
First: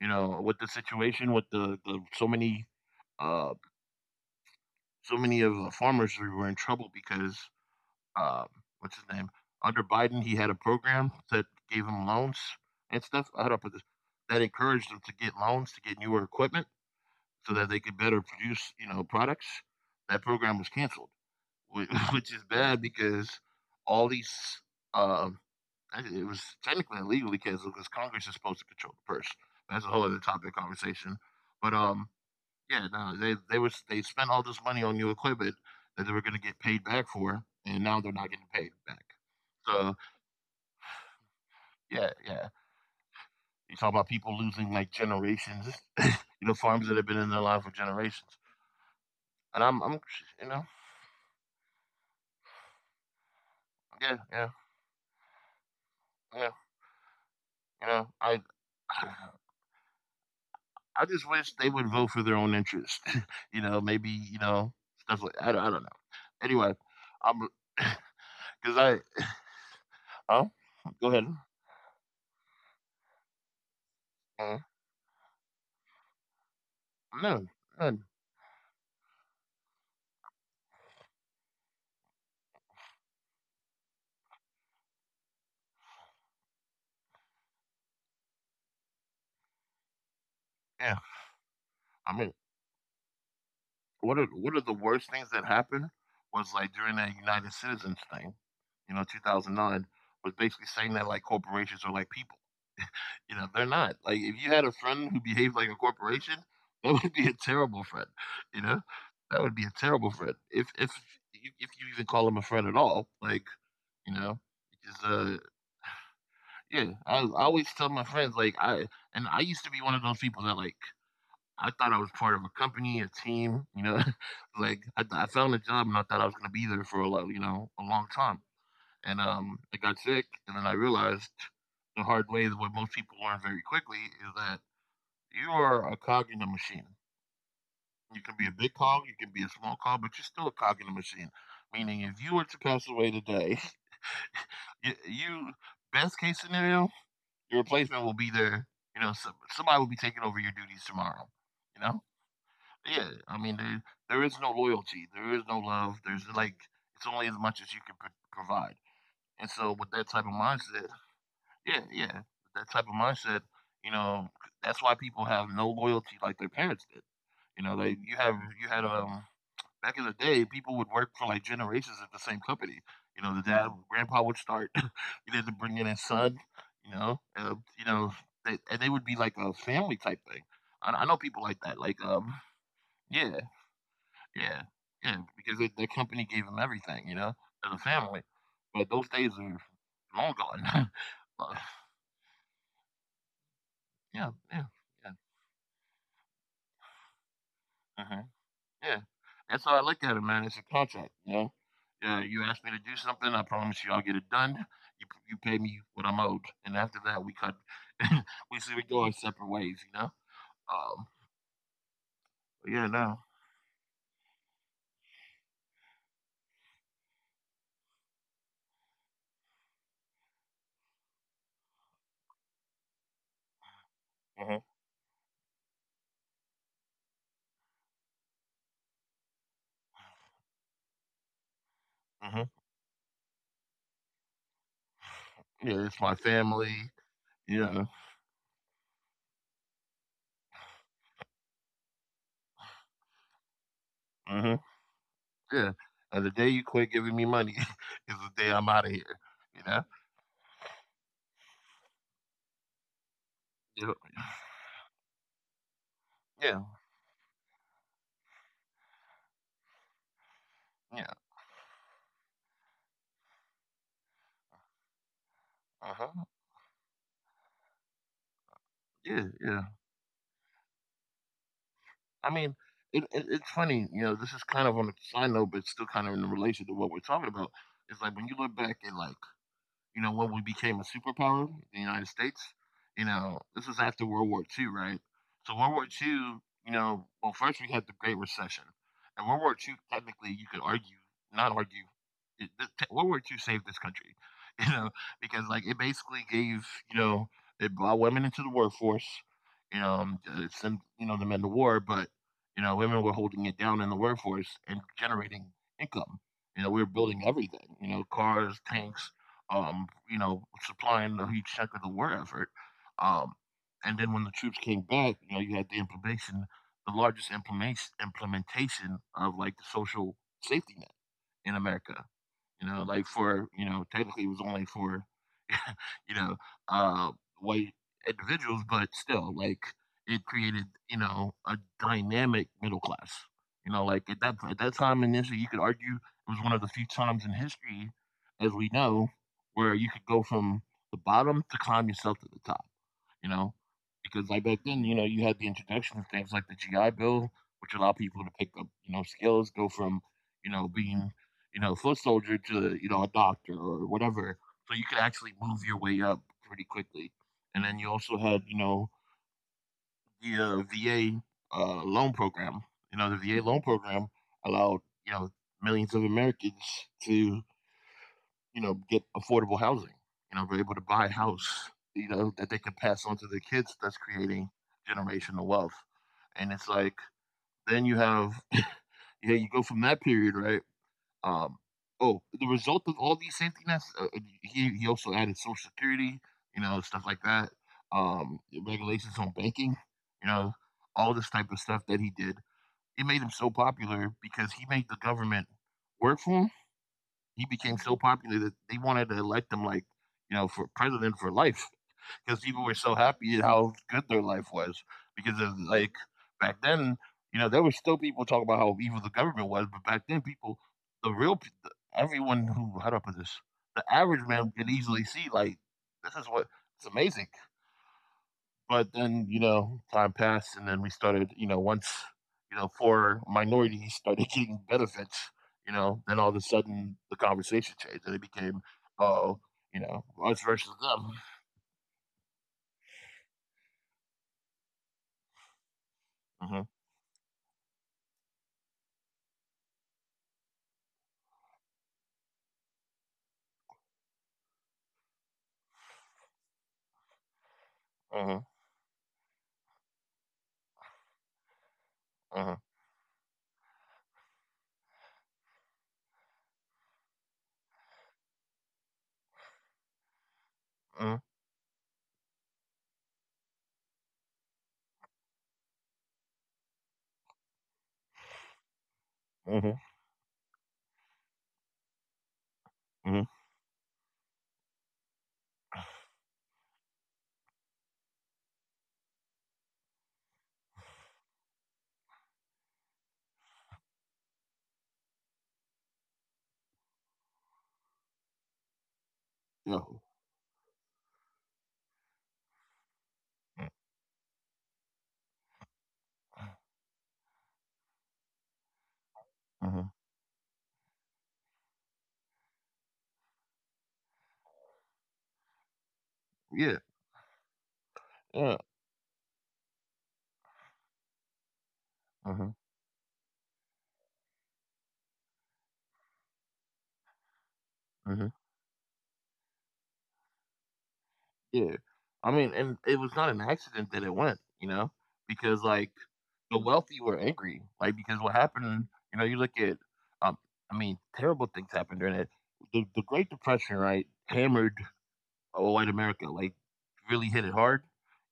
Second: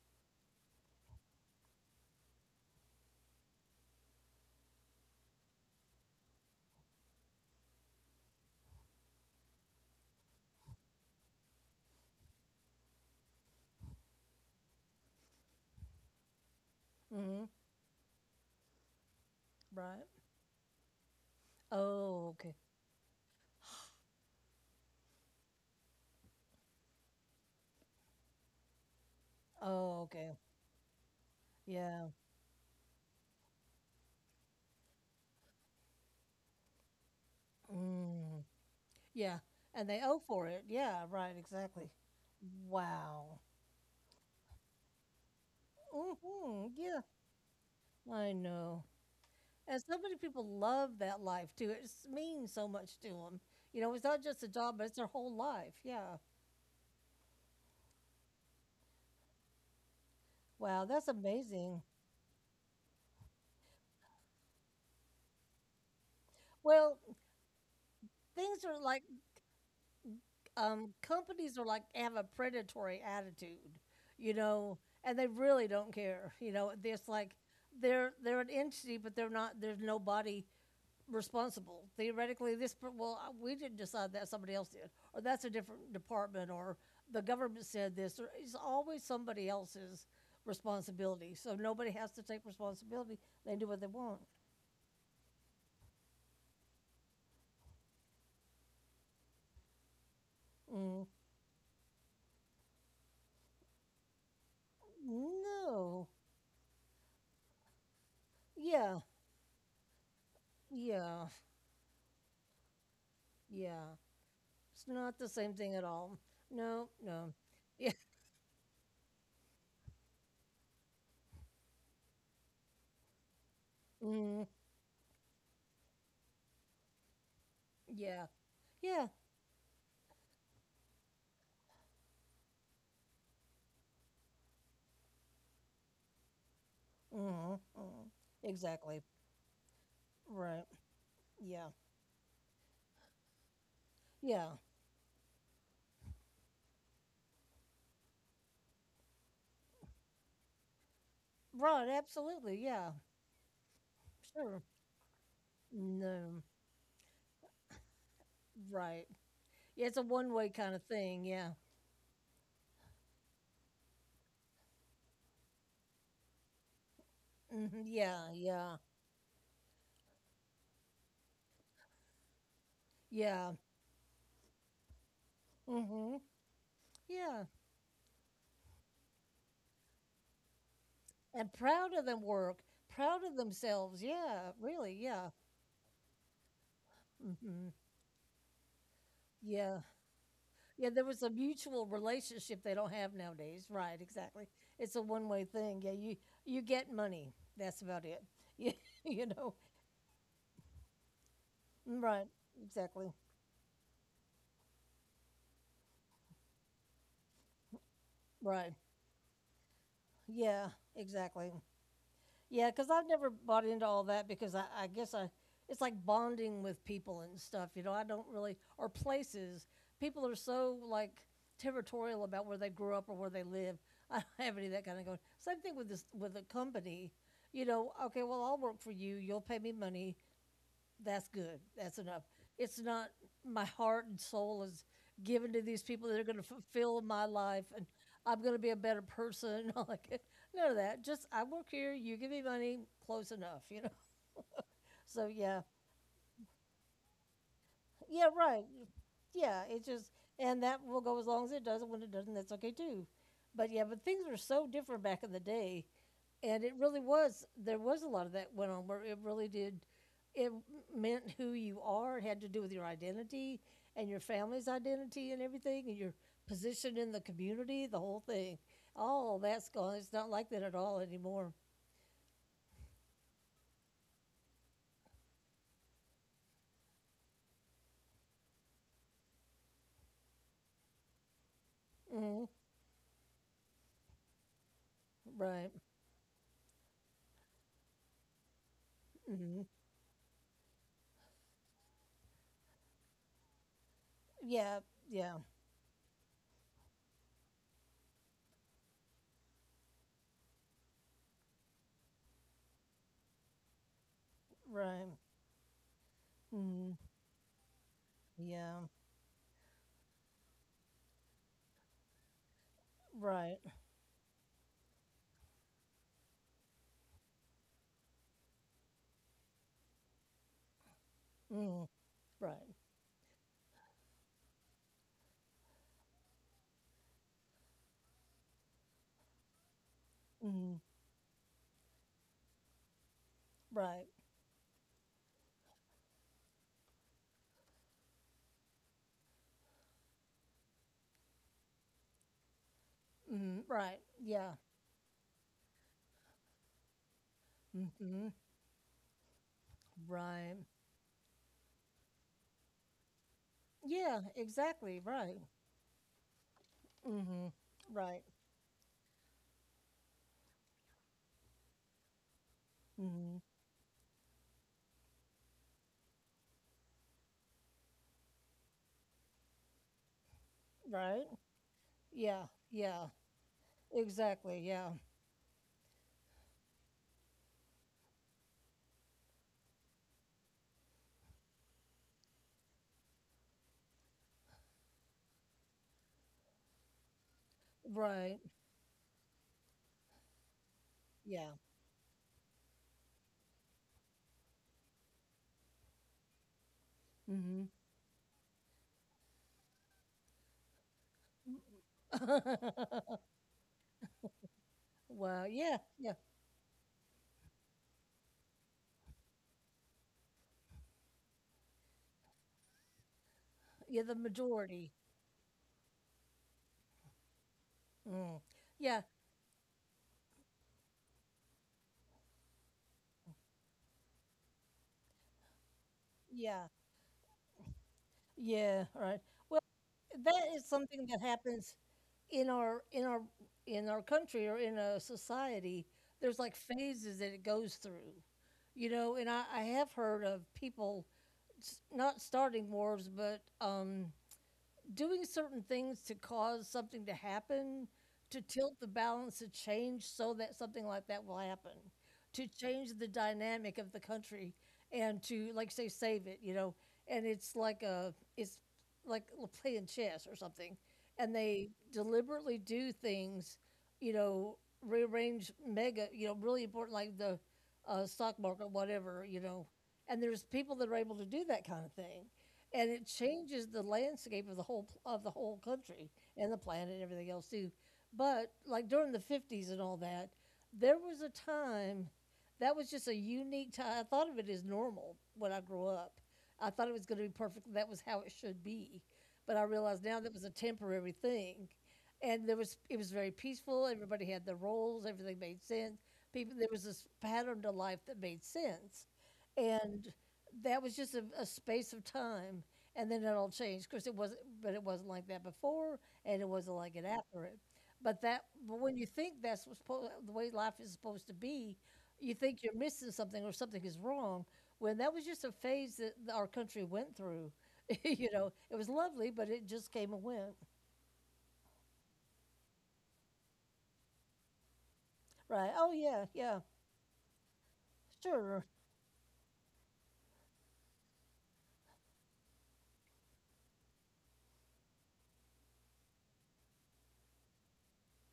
S1: you know, with the situation with the, the so many uh so many of the farmers who were in trouble because um what's his name, under Biden, he had a program that gave him loans and stuff. I don't put this, that encouraged them to get loans to get newer equipment
S2: Hmm.
S1: so that they could better produce you know products.
S2: Right.
S1: That program was canceled, whi-
S2: Oh,
S1: which is
S2: okay.
S1: bad because all these um I- it was technically illegal because because Congress is supposed to control the purse. That's a
S2: Oh,
S1: whole other
S2: okay.
S1: topic of conversation. But
S2: Yeah.
S1: um, yeah, no, they they was they spent all this money on new equipment that they were going to get paid back for, and now they're not
S2: Mm.
S1: getting paid back.
S2: Yeah. And
S1: So
S2: they owe for it. Yeah, right, exactly.
S1: yeah, yeah,
S2: Wow.
S1: you talk about people losing like generations, you know,
S2: Mhm.
S1: farms that
S2: Yeah,
S1: have been in their life for
S2: I
S1: generations.
S2: know.
S1: And
S2: And
S1: I'm,
S2: so
S1: I'm,
S2: many people
S1: you know,
S2: love that life too. It s- means so much to them. You know, it's
S1: yeah,
S2: not just a
S1: yeah,
S2: job, but it's their whole life. Yeah.
S1: yeah, you know, I,
S2: Wow, that's
S1: I just wish they
S2: amazing.
S1: would vote for their own interest. You know, maybe you know stuff like I don't, I don't know. Anyway,
S2: Well,
S1: I'm
S2: things
S1: because
S2: are like
S1: I oh,
S2: um,
S1: go ahead.
S2: companies are like have a predatory attitude, you
S1: Uh,
S2: know, and they really don't care. You know, it's like
S1: no, none.
S2: they're they're an entity, but they're not. There's nobody responsible. Theoretically, this per- well, uh, we didn't decide that. Somebody else did, or that's a different department, or the government said this. Or it's always somebody else's
S1: Yeah,
S2: responsibility. So nobody has
S1: I
S2: to
S1: mean,
S2: take responsibility. They do what they
S1: what
S2: want.
S1: are what are the worst things that happened? Was like during that United Citizens thing, you know, twenty oh nine was basically saying
S2: Mm,
S1: that like corporations are like people. You know, they're not. Like if you had a friend who behaved like a
S2: no.
S1: corporation, that would be a terrible friend. You know,
S2: Yeah.
S1: that would be a terrible friend. If if
S2: Yeah.
S1: you, if you even call him a friend at all, like
S2: Yeah.
S1: you know,
S2: It's
S1: because
S2: not the
S1: uh,
S2: same thing at all. No,
S1: yeah, I,
S2: no.
S1: I always tell
S2: Yeah,
S1: my friends like I and I used to be one of those people that like I thought I was part of a company, a team. You know,
S2: mm,
S1: like I, I found a job and I thought I was gonna be there for a lo- you know a long
S2: yeah,
S1: time,
S2: yeah.
S1: and um, I got sick, and then I realized the hard way that what most people learn very quickly is that you are a cog in a machine.
S2: Mhm, mhm.
S1: You can be a big
S2: Exactly.
S1: cog, you can be a small cog, but you're still a
S2: Right.
S1: cog in a machine.
S2: Yeah,
S1: Meaning, if you were to pass away today,
S2: yeah.
S1: you, you best case scenario, your replacement will be there. You know, some, somebody will be taking over your duties tomorrow. You
S2: Right,
S1: know,
S2: absolutely, yeah.
S1: yeah. I mean, there, there is no
S2: Sure.
S1: loyalty, there is no love. There's
S2: No.
S1: like it's only as much as you can pro- provide.
S2: Right.
S1: And so,
S2: Yeah,
S1: with
S2: it's a
S1: that type of
S2: one-way kinda
S1: mindset,
S2: thing, yeah.
S1: yeah, yeah. That type of mindset, you know, that's why people have no loyalty like their parents did. You know,
S2: Mhm,
S1: like you
S2: yeah,
S1: have you
S2: yeah,
S1: had um back in the day, people would work for like generations at the same company. You know, the
S2: yeah.
S1: dad, grandpa would start, he had to bring in his
S2: Mhm,
S1: son. You know,
S2: yeah.
S1: uh, you know, they, and they would be like a family type thing. I, I know people
S2: And
S1: like that.
S2: proud
S1: Like,
S2: of them
S1: um,
S2: work, proud of
S1: yeah,
S2: themselves, yeah,
S1: yeah,
S2: really,
S1: yeah,
S2: yeah.
S1: because they, their company gave them everything. You know, as
S2: Mhm,
S1: a family. But those days are
S2: yeah.
S1: long gone.
S2: Yeah, there was a
S1: Uh,
S2: mutual relationship they don't have nowadays. Right,
S1: yeah,
S2: exactly.
S1: yeah, yeah.
S2: It's a one-way thing. Yeah, you you get money. That's about
S1: Uh-huh.
S2: it. Yeah,
S1: Yeah.
S2: you know.
S1: That's how I look at it, man. It's a contract, you know. Yeah,
S2: Right.
S1: you ask me to do
S2: Exactly.
S1: something, I promise you I'll get it done. You you pay me what I'm owed, and after that we cut. We
S2: Right.
S1: see we go our separate ways, you know.
S2: Yeah,
S1: Um,
S2: exactly. Yeah,
S1: but
S2: because
S1: yeah,
S2: I've
S1: no.
S2: never bought into all that because I, I guess I it's like bonding with people and stuff. You know, I don't really or places. People are so like territorial about where they grew up or where they live. I don't have any of that
S1: Uh-huh.
S2: kind of going. Same thing with this with a company. You know, okay, well I'll work for you. You'll pay me money, that's good. That's enough. It's
S1: Uh-huh.
S2: not my heart and soul is given to these people that are
S1: Yeah,
S2: going
S1: it's
S2: to
S1: my
S2: fulfill
S1: family.
S2: my life and
S1: Yeah.
S2: I'm going to be a better person. all Like none of that. Just I work here. You give me money. Close enough. You know.
S1: Uh-huh.
S2: So yeah,
S1: Yeah. And the day you quit giving me money is
S2: yeah,
S1: the day
S2: right.
S1: I'm out of here. You
S2: Yeah,
S1: know.
S2: it just and that will go as long as it doesn't. When it doesn't, that's okay too. But yeah,
S1: Yeah.
S2: but things were so different back in the day.
S1: Yeah.
S2: And it really was, there was a lot of that went on where it really did it
S1: Yeah.
S2: meant who you are, it had to do with your identity and your family's identity and everything
S1: Uh
S2: and
S1: huh.
S2: your position in the community, the whole thing.
S1: Yeah.
S2: All
S1: Yeah.
S2: that's gone, it's not like that at all anymore.
S1: I mean, it, it, it's funny, you know, this is kind of on a side note, but it's still kind of in relation to what we're talking about. It's like when you look back at like you know, when we became a superpower, the United States,
S2: Hmm.
S1: you know, this is after World War two, right? So
S2: Right.
S1: World War two, you know, well, first we had the Great Recession, and World War
S2: Hmm.
S1: two, technically, you could argue, not argue, it, this, World War two saved this country, you
S2: Yeah.
S1: know,
S2: Yeah.
S1: because like it basically gave, you know, it brought women into the workforce, you know, um, it sent, you know, the men to war, but you know, women were holding it down in the workforce and
S2: Right.
S1: generating income. You know, we were
S2: Hmm.
S1: building everything, you know, cars,
S2: Yeah.
S1: tanks, um, you know, supplying a huge chunk of the war effort. Um,
S2: Right.
S1: and then when the troops came back, you know, you had the implementation, the largest implementation implementation of like the social safety net in
S2: Hmm.
S1: America. You
S2: Right.
S1: know, like for you know, technically it was only for you know, uh, white individuals, but still, like, it created,
S2: Hmm.
S1: you know, a dynamic middle class. You know,
S2: Right.
S1: like at that at that time in history, you could argue it was one of the few times in history, as we know, where you could go from the bottom to climb yourself to the top, you know,
S2: Hmm. Right.
S1: because like
S2: Yeah.
S1: back then, you know, you had the introduction of things like the G I Bill, which allowed people
S2: Hmm.
S1: to pick up, you know, skills, go from, you
S2: Right.
S1: know, being, you know, a foot soldier to, you know, a doctor or
S2: Yeah,
S1: whatever. So you could
S2: exactly,
S1: actually
S2: right.
S1: move your way up pretty quickly.
S2: Hmm.
S1: And then you also
S2: Right.
S1: had, you know, the uh, V A uh, loan program. You know, the
S2: Hmm.
S1: V A loan program allowed, you know, millions of Americans to, you know, get affordable housing. You know, we're able to
S2: Right.
S1: buy a house, you
S2: Yeah.
S1: know, that they can
S2: Yeah.
S1: pass on to their kids. That's
S2: Exactly.
S1: creating
S2: Yeah.
S1: generational wealth. And it's like, then you have, yeah, you go from that period, right? Um, oh, the result of all these safety nets, uh, uh, he, he also added social security, you know, stuff like that, um,
S2: Right.
S1: regulations on banking, you know, all this type
S2: Yeah.
S1: of stuff that he did. It made him so popular because he made the government work for him. He
S2: Hmm.
S1: became so popular that they wanted to elect him like, you know, for president for life because people were so happy at how good their life was. Because
S2: Wow.
S1: of,
S2: Yeah.
S1: like
S2: Yeah.
S1: back then, you know, there were still people talking about how evil the government was, but back then, people, the real, everyone who, how do I put this? The
S2: Yeah. The
S1: average man could
S2: majority.
S1: easily see like, this is what it's amazing.
S2: Mm.
S1: But
S2: Yeah.
S1: then, you know, time passed, and then we started, you know, once, you know, for minorities started getting benefits, you know, then all of a
S2: Yeah.
S1: sudden the conversation changed and it
S2: Yeah.
S1: became,
S2: Right. Well,
S1: oh, you know,
S2: that is
S1: us
S2: something
S1: versus
S2: that
S1: them.
S2: happens in our in our in our country or in a society. There's like
S1: Uh
S2: phases that it goes through, you know. And I, I have heard of people s- not starting wars, but um, doing certain things to cause something to happen, to
S1: Uh huh. Huh.
S2: tilt the balance, to change so that something like that will happen, to
S1: Uh
S2: change
S1: huh.
S2: the dynamic of the country and to, like, say, save it, you know. And it's like a, it's like playing chess or something. And
S1: Uh
S2: they deliberately do things, you know, rearrange mega, you know, really important, like the uh, stock market, whatever, you know.
S1: huh.
S2: And there's people that are able to do that kind of thing and it
S1: Uh
S2: changes
S1: huh.
S2: the landscape of the whole of the whole country and the planet and everything else too. But like during the fifties and all that, there was a time that was just a unique time. I thought of it as normal when I grew up. I thought it was going to be perfect. That was how it should be. But I realized now
S1: Yeah,
S2: that was a temporary thing, and there was it was very peaceful. Everybody had their roles. Everything made sense. People there was this pattern to life that made sense, and
S1: uh huh.
S2: that was just a, a space of time, and then it all changed. Of course, it wasn't, but it wasn't like that before, and it wasn't like it
S1: Yeah,
S2: after it. But that, but
S1: yeah,
S2: when you think that's what's supposed, the way life is supposed to be, you think
S1: uh
S2: you're
S1: huh.
S2: missing something or something is wrong. When that was just a phase that our country went through, you
S1: Uh
S2: know,
S1: huh.
S2: it was lovely, but it just came and went.
S1: Yeah. I mean, and it was not an accident that it went, you know,
S2: Right?
S1: because
S2: Oh
S1: like
S2: yeah, yeah,
S1: the wealthy were angry, like because what
S2: sure.
S1: happened, you know, you look at, um, I mean, terrible things happened during it. The the Great Depression, right, hammered uh, white America, like really hit it hard,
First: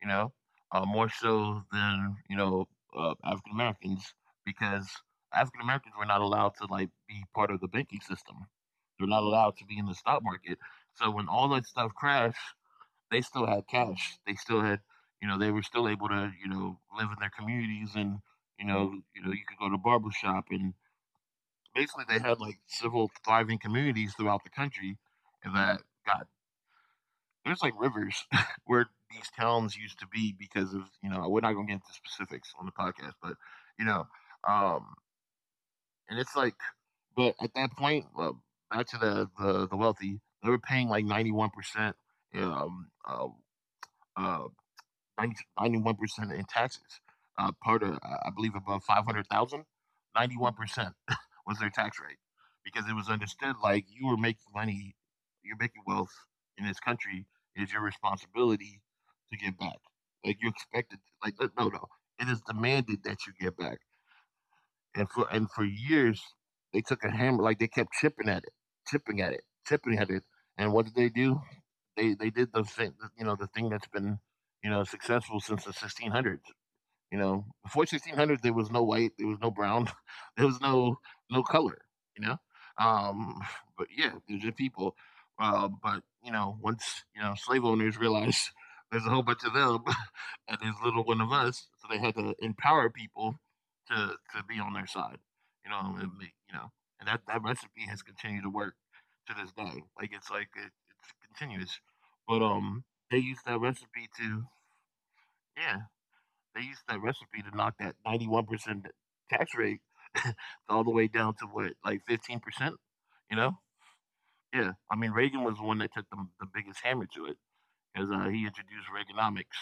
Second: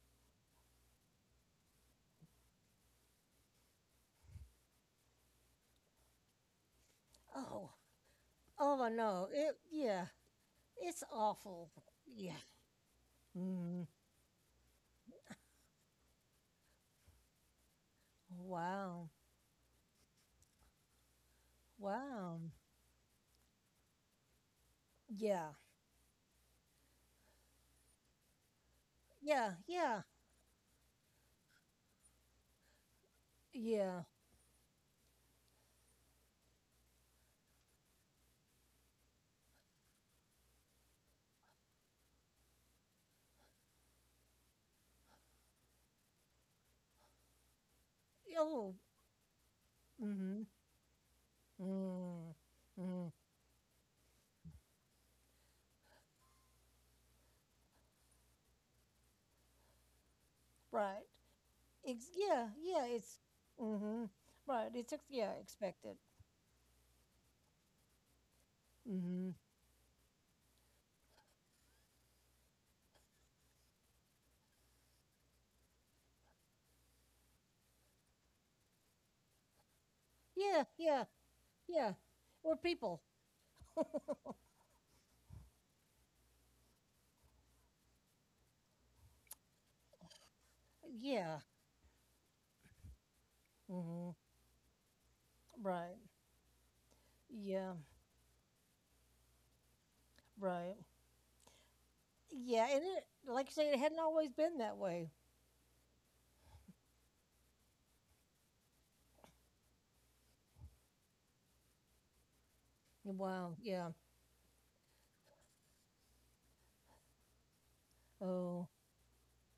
S1: you know, uh, more so than you know uh, African Americans because African Americans were not allowed to like be part of the
S2: Oh,
S1: banking system.
S2: oh, I
S1: They're not
S2: know. It,
S1: allowed to be in the
S2: yeah,
S1: stock market.
S2: it's
S1: So when all that
S2: awful.
S1: stuff
S2: Yeah.
S1: crashed, they still had
S2: Mm.
S1: cash. They still had, you know, they were still able to, you know, live in their communities and, you know,
S2: Wow.
S1: you know, you could go to barber shop and basically they had
S2: Wow.
S1: like civil thriving communities throughout the country
S2: Yeah,
S1: and that got there's like rivers where these
S2: yeah,
S1: towns used
S2: yeah,
S1: to be because of, you know, we're not gonna get into specifics on the podcast, but you
S2: yeah.
S1: know, um and it's like but at that point, uh, back to the, the the wealthy, they were paying like ninety one percent um uh, uh ninety-one percent in taxes. Uh, part of, I believe,
S2: Oh,
S1: above five hundred thousand,
S2: mm-hmm,
S1: ninety-one percent was their tax rate
S2: mm,
S1: because it was
S2: mm,
S1: understood like you were making money, you're making wealth in this country. It's your responsibility to give back. Like you expected,
S2: right.
S1: like, no, no, no.
S2: Ex-
S1: It is
S2: yeah, yeah.
S1: demanded that
S2: It's
S1: you give back
S2: mm-hmm, right. It's ex-
S1: and for
S2: yeah,
S1: and for
S2: expected.
S1: years they took a hammer like they kept chipping at it chipping
S2: Mm-hmm.
S1: at it chipping at it. And what did they do? They they did the thing, you know, the thing that's been, you know, successful since the sixteen hundreds. You know, before sixteen hundred, there was no white, there was no brown, there was
S2: Yeah,
S1: no
S2: yeah,
S1: no color.
S2: yeah.
S1: You know,
S2: We're people.
S1: um, but yeah, there's just people. Uh, but you know, once, you know, slave owners realized there's a whole bunch of them, and there's little one of
S2: Yeah.
S1: us, so they had to empower people
S2: Mm-hmm.
S1: to to be on their side. You
S2: Right.
S1: know, and make, you know, and that that
S2: Yeah.
S1: recipe has continued to work to this day. Like it's like it,
S2: Right.
S1: it's continuous. But
S2: Yeah. And
S1: um,
S2: it,
S1: they used
S2: like you
S1: that
S2: say, it hadn't
S1: recipe
S2: always
S1: to,
S2: been that way.
S1: yeah, they used that recipe to knock that ninety-one percent tax rate all the way down to what, like fifteen percent? You know?
S2: Wow. Yeah.
S1: Yeah. I mean, Reagan was the one that took the, the biggest hammer to it because uh, he
S2: Oh.
S1: introduced Reaganomics,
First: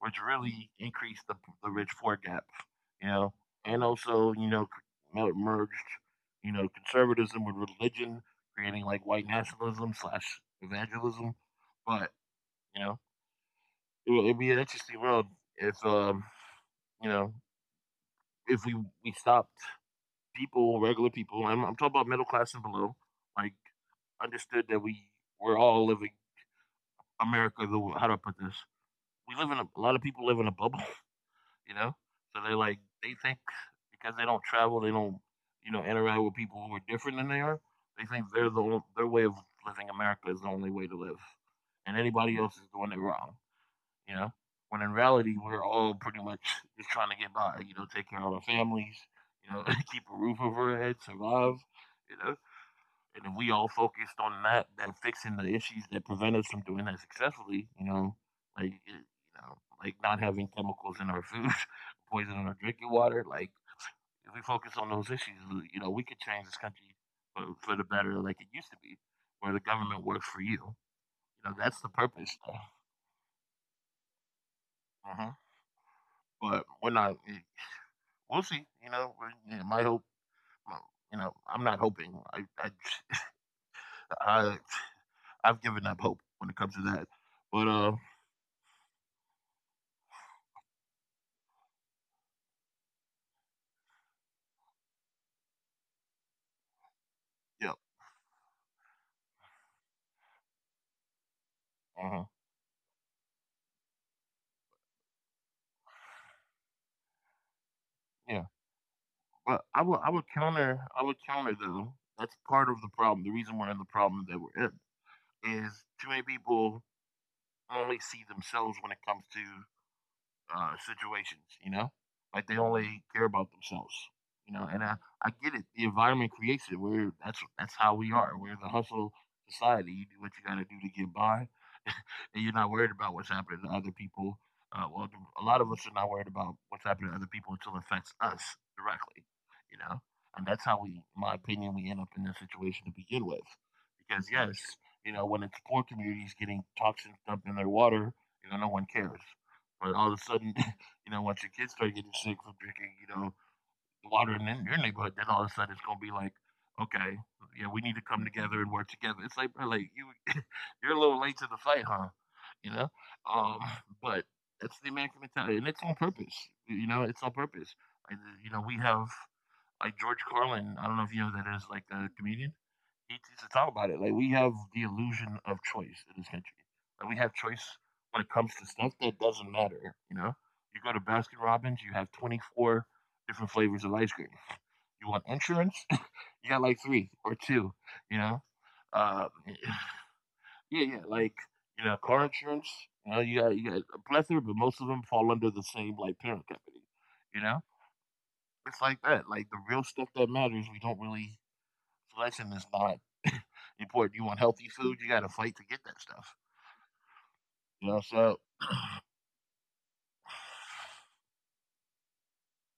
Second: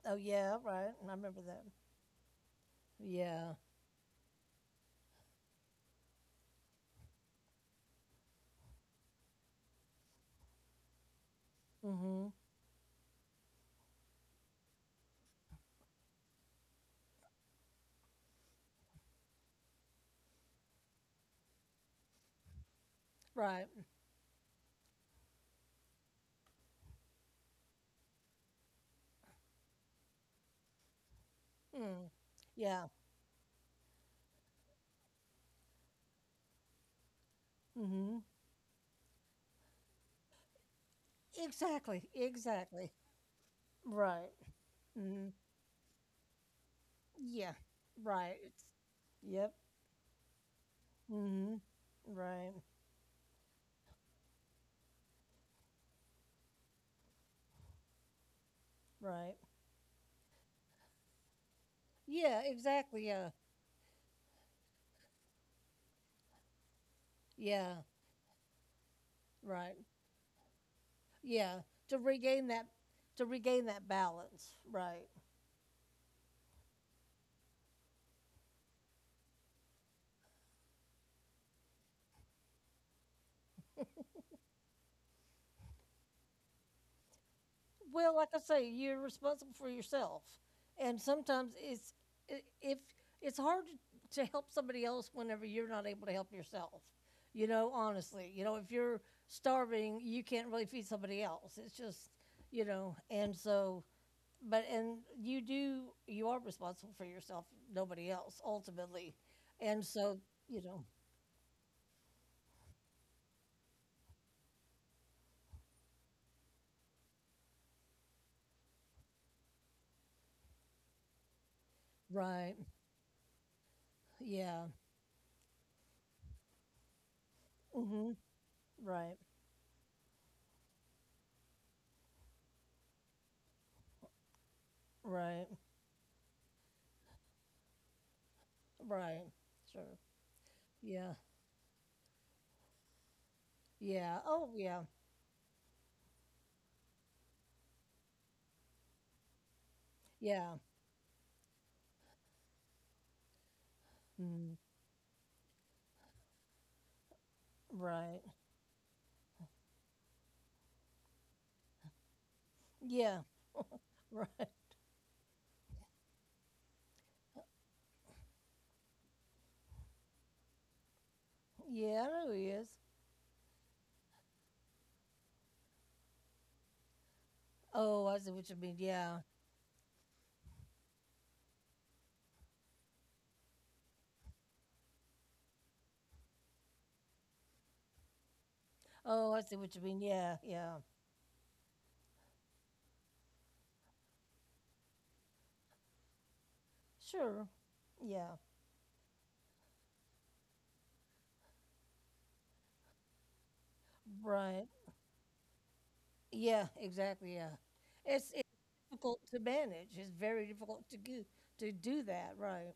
S1: which
S2: Oh. Yeah.
S1: really
S2: Right. I
S1: increased the,
S2: remember that.
S1: the rich poor gap, you know?
S2: Yeah.
S1: And also, you know, mer- merged, you know, conservatism with religion, creating like white nationalism slash evangelism. But,
S2: Mm-hmm.
S1: you know, it, it'd be an interesting world if, um, you know, if we, we stopped people, regular people, I'm, I'm talking about middle class and below, like
S2: Right.
S1: understood that we we're all living America. The how do I put this? We live in a, a lot of people live in a bubble, you know.
S2: Mm.
S1: So they like
S2: Yeah.
S1: they think because they don't travel, they don't, you know, interact with people who are different than they are. They
S2: Mm-hmm.
S1: think they're the their way of living America is the only way to live, and
S2: Exactly,
S1: anybody else is
S2: exactly.
S1: doing it wrong, you
S2: Right.
S1: know. When in
S2: Mhm.
S1: reality, we're all pretty much just trying to get
S2: Yeah.
S1: by, you know, take care of
S2: Right.
S1: our
S2: It's
S1: families, you
S2: yep.
S1: know, keep a roof over our head, survive,
S2: Mhm.
S1: you know.
S2: Right.
S1: And if we all focused on that and fixing the issues that prevent us from doing that successfully, you know, like you
S2: Right.
S1: know, like not having chemicals in our food, poison
S2: Yeah,
S1: in our drinking
S2: exactly.
S1: water,
S2: Yeah.
S1: like if we focus on those issues, you know, we could change this country for, for the
S2: Yeah.
S1: better, like it used to be, where the
S2: Right.
S1: government works for you. You know,
S2: Yeah.
S1: that's the
S2: To
S1: purpose.
S2: regain that, to regain that balance. Right.
S1: uh But we're not. eh, We'll see. You know, we- you my hope. well, You know, I'm not hoping. I, I, I, I've given up hope when it comes to that. But uh,
S2: Well, like I say, you're responsible for yourself, and sometimes it's i- if it's hard to to help somebody else whenever you're not able to help yourself. You know,
S1: yeah.
S2: honestly, you know, if you're starving, you can't really feed somebody else. It's just,
S1: Uh huh.
S2: you know, and so, but and you do, you are responsible for yourself, nobody else,
S1: Yeah,
S2: ultimately,
S1: but I
S2: and
S1: would I
S2: so,
S1: would
S2: you know,
S1: counter I would counter though. That's part of the problem. The reason we're in the problem that we're in is too many people only see themselves when it comes to uh, situations. You know, like
S2: right,
S1: they only care about themselves. You
S2: yeah,
S1: know, and I, I get it. The environment creates it. We're that's that's how
S2: hmm,
S1: we are. We're the hustle
S2: right,
S1: society. You do what you got to do to get by and you're not worried about what's happening to other people. Uh, well, a
S2: right,
S1: lot of us are not worried about what's happening to other people until it affects us directly,
S2: right,
S1: you
S2: sure.
S1: know. And that's how we, in
S2: Yeah.
S1: my opinion, we end up in this situation to begin with.
S2: Yeah.
S1: Because
S2: Oh,
S1: yes,
S2: yeah.
S1: you know, when it's poor communities getting toxins dumped in their water, you know, no one cares. But all of a sudden,
S2: Yeah.
S1: you know, once your kids start getting sick from drinking, you know, water in
S2: Mm,
S1: your neighborhood, then all of a sudden it's gonna be like, okay, yeah, we need to
S2: right.
S1: come together and work together. It's like, bro, like you, you're a little late to the fight, huh? You know,
S2: Yeah.
S1: um,
S2: Right.
S1: but that's the American mentality, and it's on purpose. You know, it's on purpose. Like, you know, we have like George Carlin. I don't know if you know who that is, like
S2: Yeah,
S1: a
S2: I know he
S1: comedian.
S2: is.
S1: He used to talk about it. Like we have the illusion of choice in this country. Like we have choice
S2: Oh, I
S1: when it
S2: see what
S1: comes
S2: you
S1: to
S2: mean.
S1: stuff that
S2: Yeah.
S1: doesn't matter. You know, you go to Baskin Robbins, you have twenty-four different flavors of ice cream. You want insurance? You got like three or two, you know? Um,
S2: Oh, I see what you mean. Yeah. Yeah.
S1: yeah, yeah, like, you know, car insurance, you know, you got, you got a plethora, but most of them fall under the same, like, parent company, you
S2: Sure.
S1: know?
S2: Yeah.
S1: It's like that. Like, the real stuff that matters, we don't really, selection is not important. You want healthy
S2: Right.
S1: food, you got to fight to get that stuff,
S2: Yeah. Exactly. Yeah.
S1: you know?
S2: It's
S1: So,
S2: it's difficult to manage. It's very difficult to do to do that. Right.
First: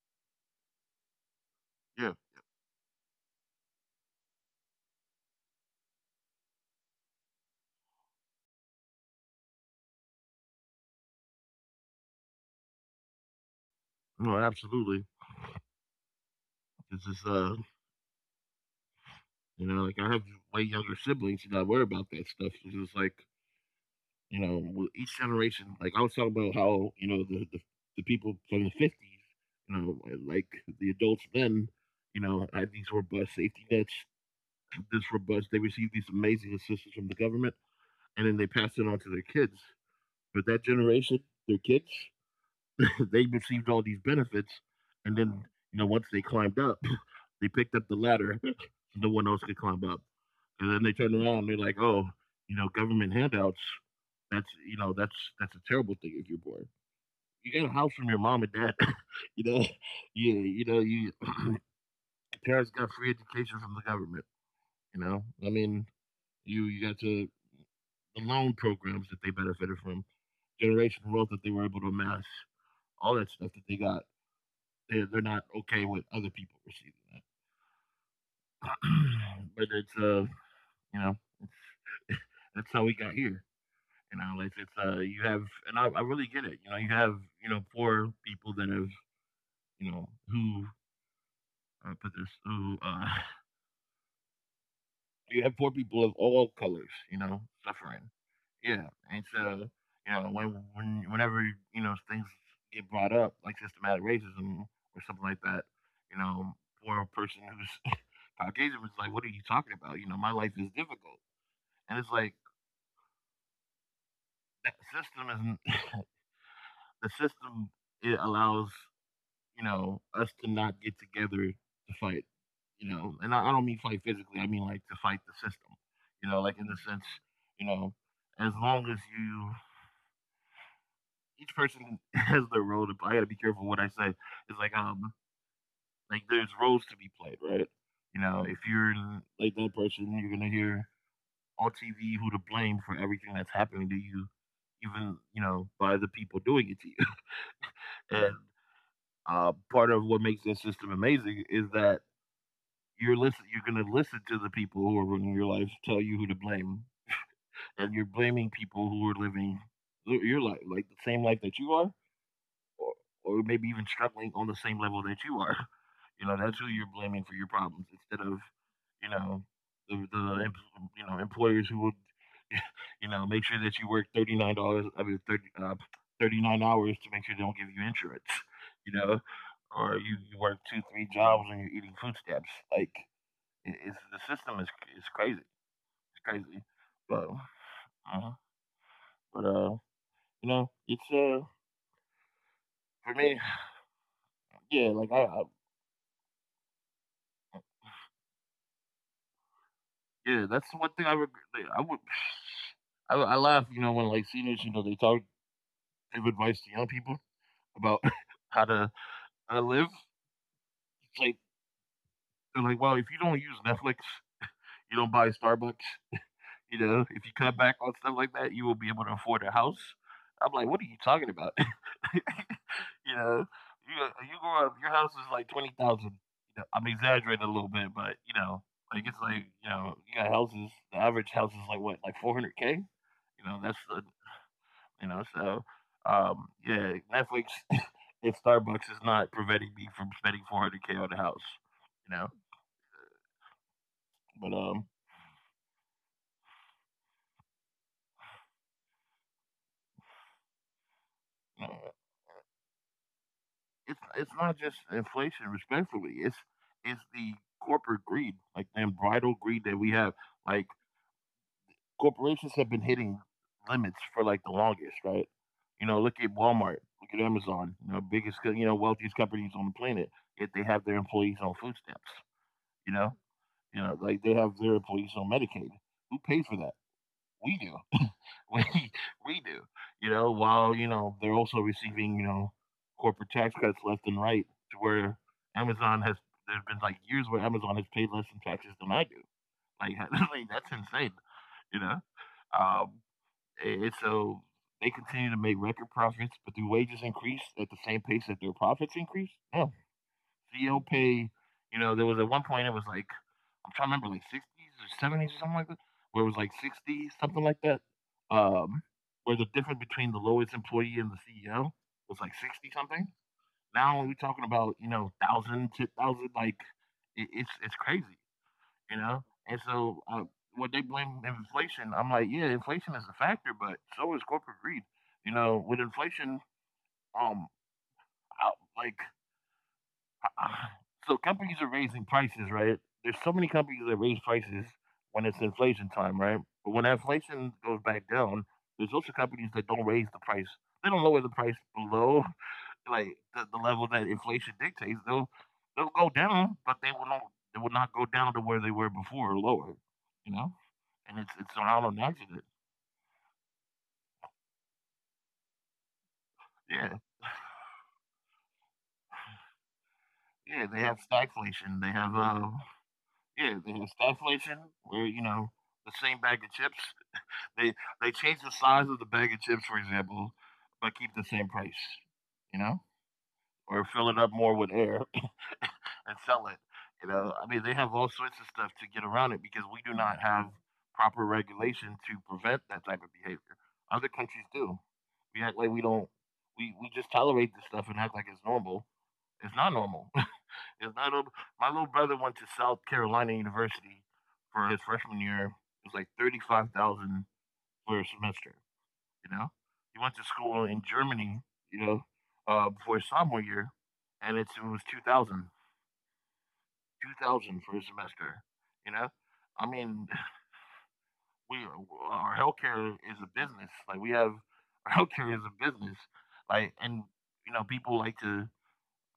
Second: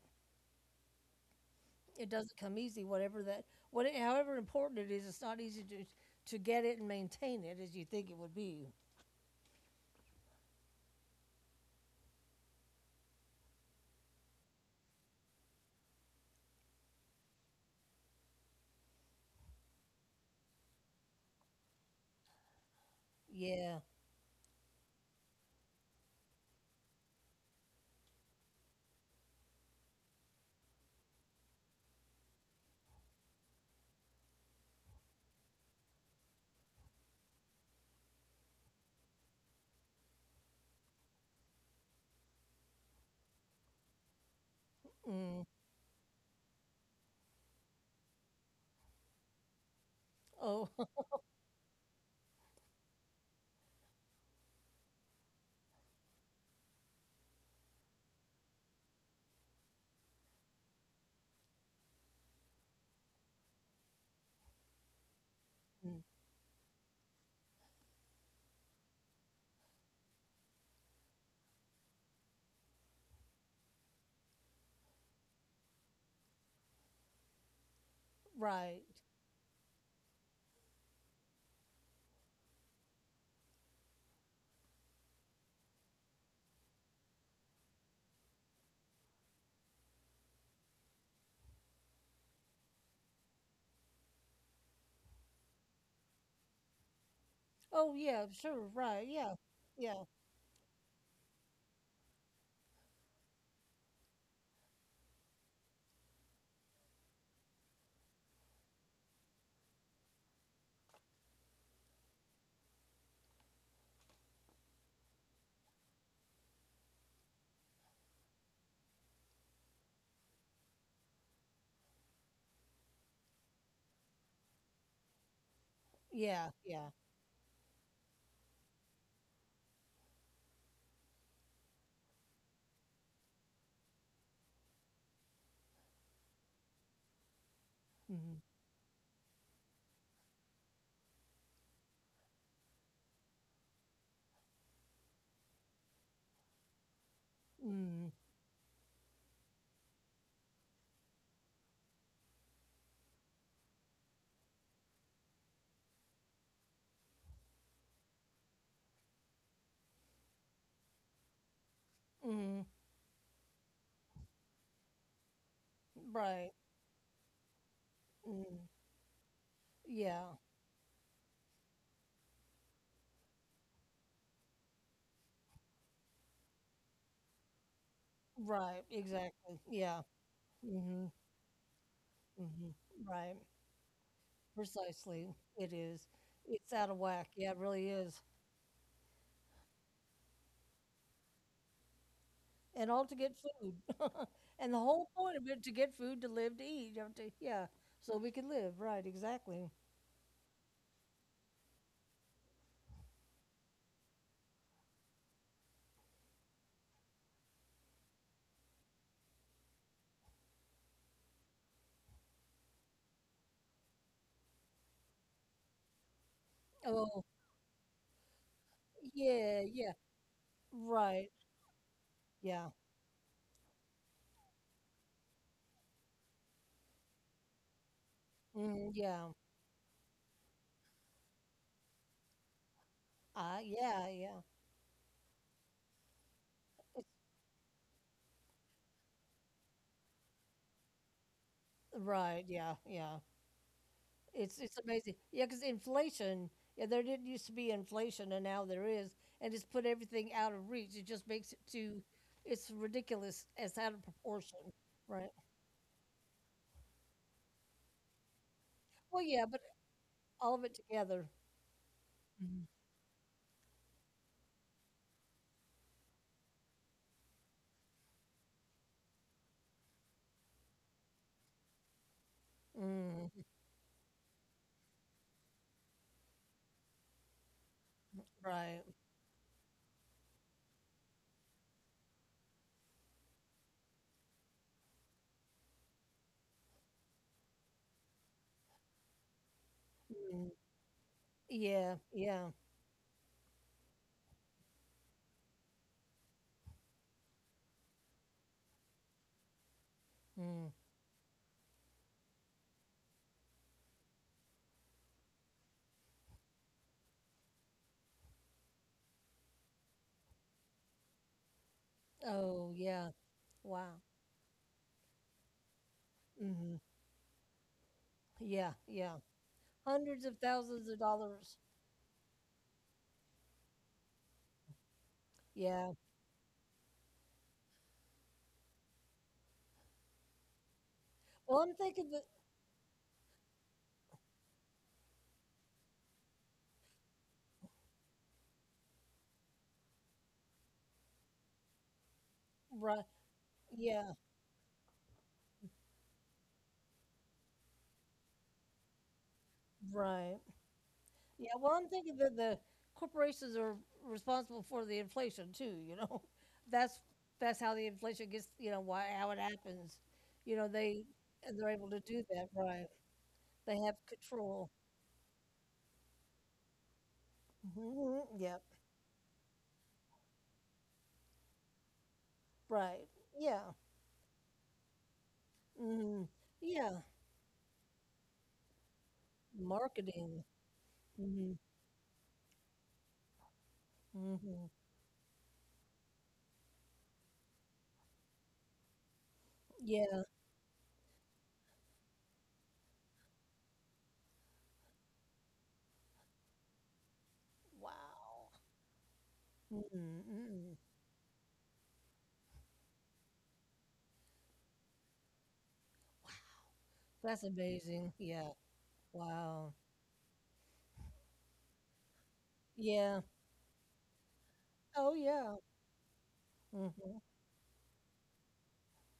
S2: It
S1: yeah,
S2: doesn't come easy. Whatever that. What. However important it is, it's not easy to to get it and maintain it as you think it would be.
S1: no, absolutely. It's just, uh, you know, like, I have way younger siblings, and I worry about that stuff. It's just like,
S2: Yeah.
S1: you know, with each generation, like I was talking about how, you know, the the, the people from the fifties, you know, like the adults then, you know, had these robust safety nets. This robust, they received these amazing assistance from the government, and then they passed it on to their kids. But that generation, their kids, they received all these benefits, and then
S2: Mm.
S1: you know once they climbed up, they picked up the ladder. So no one else could climb up, and
S2: Oh.
S1: then they turned around and they're like, oh, you know, government handouts. That's you know that's that's a terrible thing if you're poor. You got a house from your mom and dad. You know, you you know you your parents got free education from the government. You know, I mean, you you got to the loan programs that they benefited from, generation wealth that they were able to amass, all that stuff that they got. they, they're not okay with other people receiving that.
S2: Right.
S1: But it's uh, you know, it's, that's how we got here. You know, it's it's uh, you have, and I, I really get it. You know, you have you know poor people that have you know who uh, put this who uh, you have poor people of all colors, you know,
S2: Oh,
S1: suffering.
S2: yeah, sure,
S1: Yeah,
S2: right,
S1: and
S2: yeah,
S1: so
S2: yeah,
S1: you know when, when whenever you know things get brought up like systematic racism or something like that, you know, for a person who's Caucasian was like, "What are you talking about? You know, my life is difficult." And it's like that system isn't the system. It allows, you know, us to not get together to fight, you know. And I, I don't mean fight physically, I mean like to fight the system, you know,
S2: yeah,
S1: like in the
S2: yeah,
S1: sense, you know, as long as you, each person has their role to play. I gotta be careful what I say. It's like, um, like there's roles to be played, right? You
S2: mhm,
S1: know, if you're like that person, you're gonna hear on T V who to blame for everything that's happening to you, even, you know, by the people doing it to you.
S2: mhm,
S1: And uh, part of what makes this system amazing is that You're listen you're gonna listen to the people who are running your life tell you who to blame, and you're blaming people who are living your life, like, the same life that you are,
S2: mhm,
S1: or or maybe even struggling on the same level that you are. You know,
S2: right,
S1: that's who you're blaming for your problems instead of,
S2: mhm,
S1: you know, the
S2: yeah,
S1: the you know, employers who would, you know, make sure that you work thirty-nine dollars, I mean, thirty, uh, thirty-nine hours to make sure they don't give you insurance,
S2: right,
S1: you know,
S2: exactly,
S1: or
S2: yeah,
S1: you you work two,
S2: hmm,
S1: three jobs and you're eating food stamps,
S2: hmm,
S1: like
S2: right,
S1: it, it's the system is is
S2: precisely,
S1: crazy.
S2: it
S1: It's
S2: is.
S1: crazy,
S2: It's out of whack,
S1: but
S2: yeah, it really is,
S1: uh, but uh, you know, it's uh
S2: and all to
S1: for
S2: get
S1: me,
S2: food, and the
S1: yeah,
S2: whole
S1: like I,
S2: point of
S1: I
S2: it to get food to live to eat, you know, to, yeah, so we can live, right, exactly.
S1: yeah, that's one thing I regret. Like, I would, I, I laugh, you know, when like seniors, you know, they talk give advice to young people about how to how to live. It's like they're like, well, if you don't use Netflix, you don't buy Starbucks, you know,
S2: Oh,
S1: if you cut back on stuff like that, you will be able to afford a
S2: yeah,
S1: house.
S2: yeah,
S1: I'm like, what are you
S2: right,
S1: talking about?
S2: yeah,
S1: You know, you you grow up, your house is like twenty thousand. You know, I'm exaggerating a little bit, but you know,
S2: mm,
S1: like it's
S2: yeah,
S1: like you know, you got houses. The average house is like what, like four hundred k. You
S2: I,
S1: know, that's
S2: yeah,
S1: the
S2: yeah.
S1: you know, so um, yeah, Netflix and Starbucks is not preventing me from spending four hundred k on a house. You know,
S2: Right. Yeah. Yeah. It's
S1: but
S2: it's
S1: um,
S2: amazing. Yeah, because inflation. Yeah, there didn't used to be inflation, and now there is, and it's put everything out of reach. It just makes it
S1: uh,
S2: too. It's ridiculous. It's out of
S1: it's it's
S2: proportion.
S1: not just
S2: Right.
S1: inflation. Respectfully, it's it's the corporate greed, like the
S2: Well, yeah,
S1: bridal
S2: but
S1: greed that we have.
S2: all of it
S1: Like
S2: together. Mhm.
S1: corporations have been hitting limits for like the longest, right? You know, look at Walmart, look at Amazon, you know, biggest, co- you know, wealthiest companies on the planet. Yet they have their employees on food stamps, you know,
S2: Mm,
S1: you know, like they have their employees on Medicaid. Who pays for that? We do. We
S2: right.
S1: we do. You know, while you know they're also receiving you know corporate tax cuts left and right, to where Amazon has there's been like years where Amazon has paid less in taxes than I do. Like,
S2: Mm,
S1: like that's insane. You
S2: yeah.
S1: know,
S2: Yeah.
S1: um, and so they continue to make record profits, but do wages increase at the same pace that their profits increase? No.
S2: Mm.
S1: C E O pay, you know, there was at one point it was like, I'm trying to remember, like sixties or seventies or something like that, where it was like sixty, something like that, um, where the difference between the lowest employee and the C E O was like
S2: Oh,
S1: sixty
S2: yeah.
S1: something.
S2: Wow.
S1: Now we're talking about, you know, thousand, ten thousand, like,
S2: Hmm.
S1: it, it's, it's crazy,
S2: Yeah.
S1: you
S2: Yeah.
S1: know? And so,
S2: Hundreds
S1: uh,
S2: of
S1: what
S2: thousands
S1: they
S2: of
S1: blame
S2: dollars.
S1: inflation, I'm like, yeah, inflation is a factor, but so is corporate greed. You know, with
S2: Yeah.
S1: inflation, um, out- like, so
S2: Well,
S1: companies
S2: I'm
S1: are
S2: thinking
S1: raising
S2: that.
S1: prices, right? There's so many companies that raise prices when it's inflation time, right? But when inflation goes back down, there's also companies that don't raise the price. They don't lower the price below
S2: Right.
S1: like the, the level
S2: Yeah.
S1: that inflation dictates. They'll they'll go down, but they will not they will not go down to where they were before or lower.
S2: Right.
S1: You know, and it's
S2: Yeah,
S1: it's
S2: well, I'm
S1: not an
S2: thinking that the
S1: accident.
S2: corporations are responsible for the inflation too, you know? That's,
S1: Yeah,
S2: that's how the inflation gets, you know, why, how it happens. You know,
S1: yeah. They
S2: they,
S1: have
S2: and they're able
S1: stagflation. They
S2: to do
S1: have
S2: that,
S1: uh,
S2: right?
S1: yeah,
S2: They
S1: they
S2: have
S1: have stagflation
S2: control.
S1: where you know the same bag of chips. They
S2: Mm-hmm,
S1: they
S2: yep.
S1: change the size of the bag of chips, for example, but keep the same price. You
S2: Right.
S1: know,
S2: Yeah.
S1: or fill it up more with air
S2: Mm,
S1: and sell it.
S2: yeah.
S1: You know, I mean, they have all sorts of stuff to get around it because we do not
S2: Marketing.
S1: have proper
S2: Mm-hmm.
S1: regulation to prevent that type of behavior. Other countries
S2: Mm-hmm.
S1: do. We act like we don't. We we just tolerate this stuff and act like it's normal. It's not
S2: Yeah.
S1: normal. It's not normal. My little brother went to South Carolina University for his freshman year. It was like thirty five thousand for a
S2: Wow.
S1: semester. You know, he went to school
S2: Mm-mm.
S1: in Germany. You know, uh, Before his sophomore year, and it's, it was two thousand
S2: That's
S1: two thousand for a
S2: amazing.
S1: semester,
S2: Yeah.
S1: you know? I
S2: Wow.
S1: mean, we our healthcare is
S2: Yeah.
S1: a business. Like we have our
S2: Oh,
S1: healthcare is
S2: yeah.
S1: a business. Like and
S2: Mm-hmm.
S1: you know, people like to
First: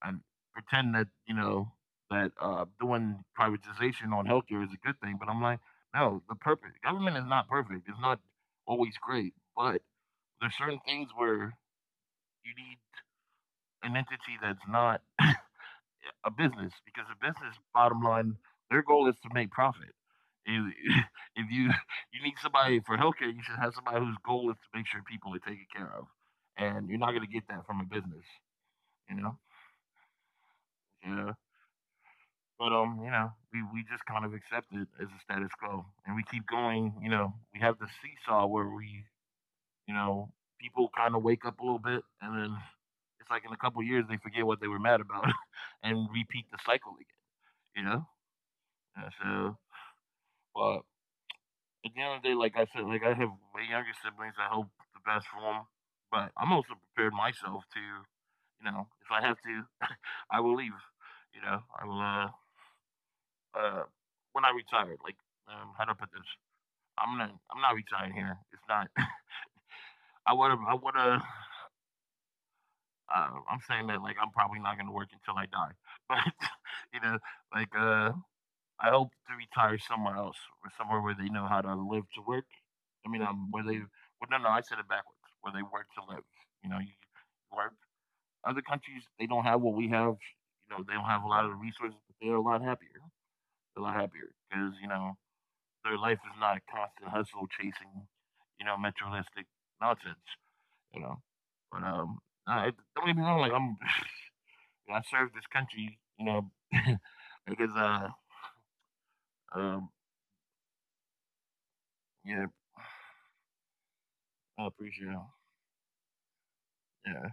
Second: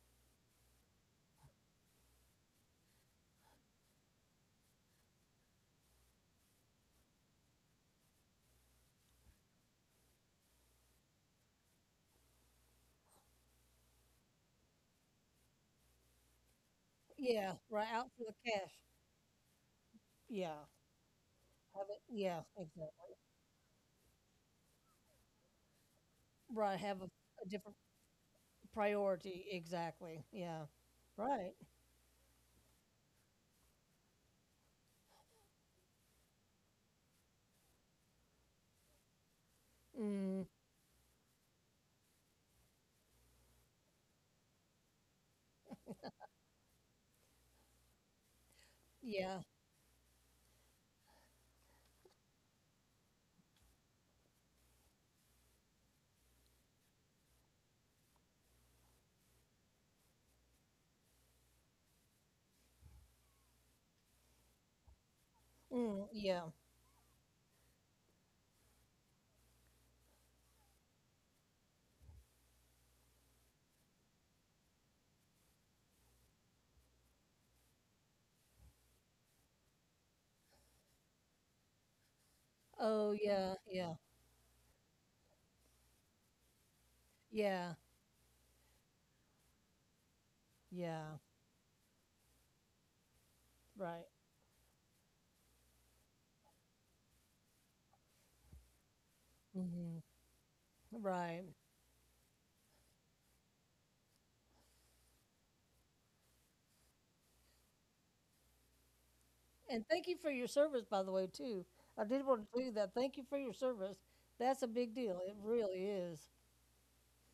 S1: um, pretend that, you know, that uh doing privatization on healthcare is a good thing, but I'm like, no, the perfect government is not perfect. It's not always great, but there's certain things where you need an entity that's not a business because a
S2: Yeah.
S1: business
S2: Right out
S1: bottom
S2: for the
S1: line
S2: cash.
S1: their goal is to make profit.
S2: Yeah.
S1: If, if you
S2: Have it,
S1: you need
S2: yeah,
S1: somebody for
S2: exactly.
S1: healthcare, you should have somebody whose goal is to make sure people are taken care of,
S2: Right,
S1: and you're
S2: have a,
S1: not gonna get
S2: a
S1: that
S2: different
S1: from a business, you know.
S2: priority, exactly. Yeah,
S1: Yeah.
S2: right.
S1: But um, you know, we, we just kind of accept it as a status quo, and we keep going. You know, we have the seesaw where we, you know,
S2: Mm,
S1: people kind of wake up a little bit, and then it's like in a couple of years they forget what they were mad about, and repeat the cycle again. You know, Yeah,
S2: yeah,
S1: so but at the end of the day, like I said, like I have way younger siblings. I hope the best for them, but I'm also prepared myself to, you know, if I have to, I will leave. You know, I will. Uh, uh, when I retire, like, um, how do I
S2: mm,
S1: put this?
S2: yeah.
S1: I'm gonna, I'm not retiring here. It's not. I wanna, I wanna. Uh, I'm saying that like I'm probably not gonna work until I die, but you know, like uh, I hope to retire somewhere else, or somewhere where they know how to live to work. I
S2: Oh,
S1: mean, um,
S2: yeah,
S1: where they
S2: yeah,
S1: well, no, no, I said it backwards. Where they work to live. You know, you
S2: yeah,
S1: work. Other countries they don't have what we have. You know, they
S2: yeah.
S1: don't have a lot of the resources, but they're a lot happier. They're a lot
S2: Right,
S1: happier because you know their life is not a constant hustle chasing, you know, materialistic
S2: hmm,
S1: nonsense. You know,
S2: right.
S1: but um, I, don't get me wrong. Like I'm, I serve this country. You know, because uh,
S2: And
S1: um,
S2: thank you for your service, by the way, too. I did
S1: yeah,
S2: want to do that. Thank you for your service. That's a
S1: I
S2: big
S1: appreciate it.
S2: deal. It really is.
S1: Yeah.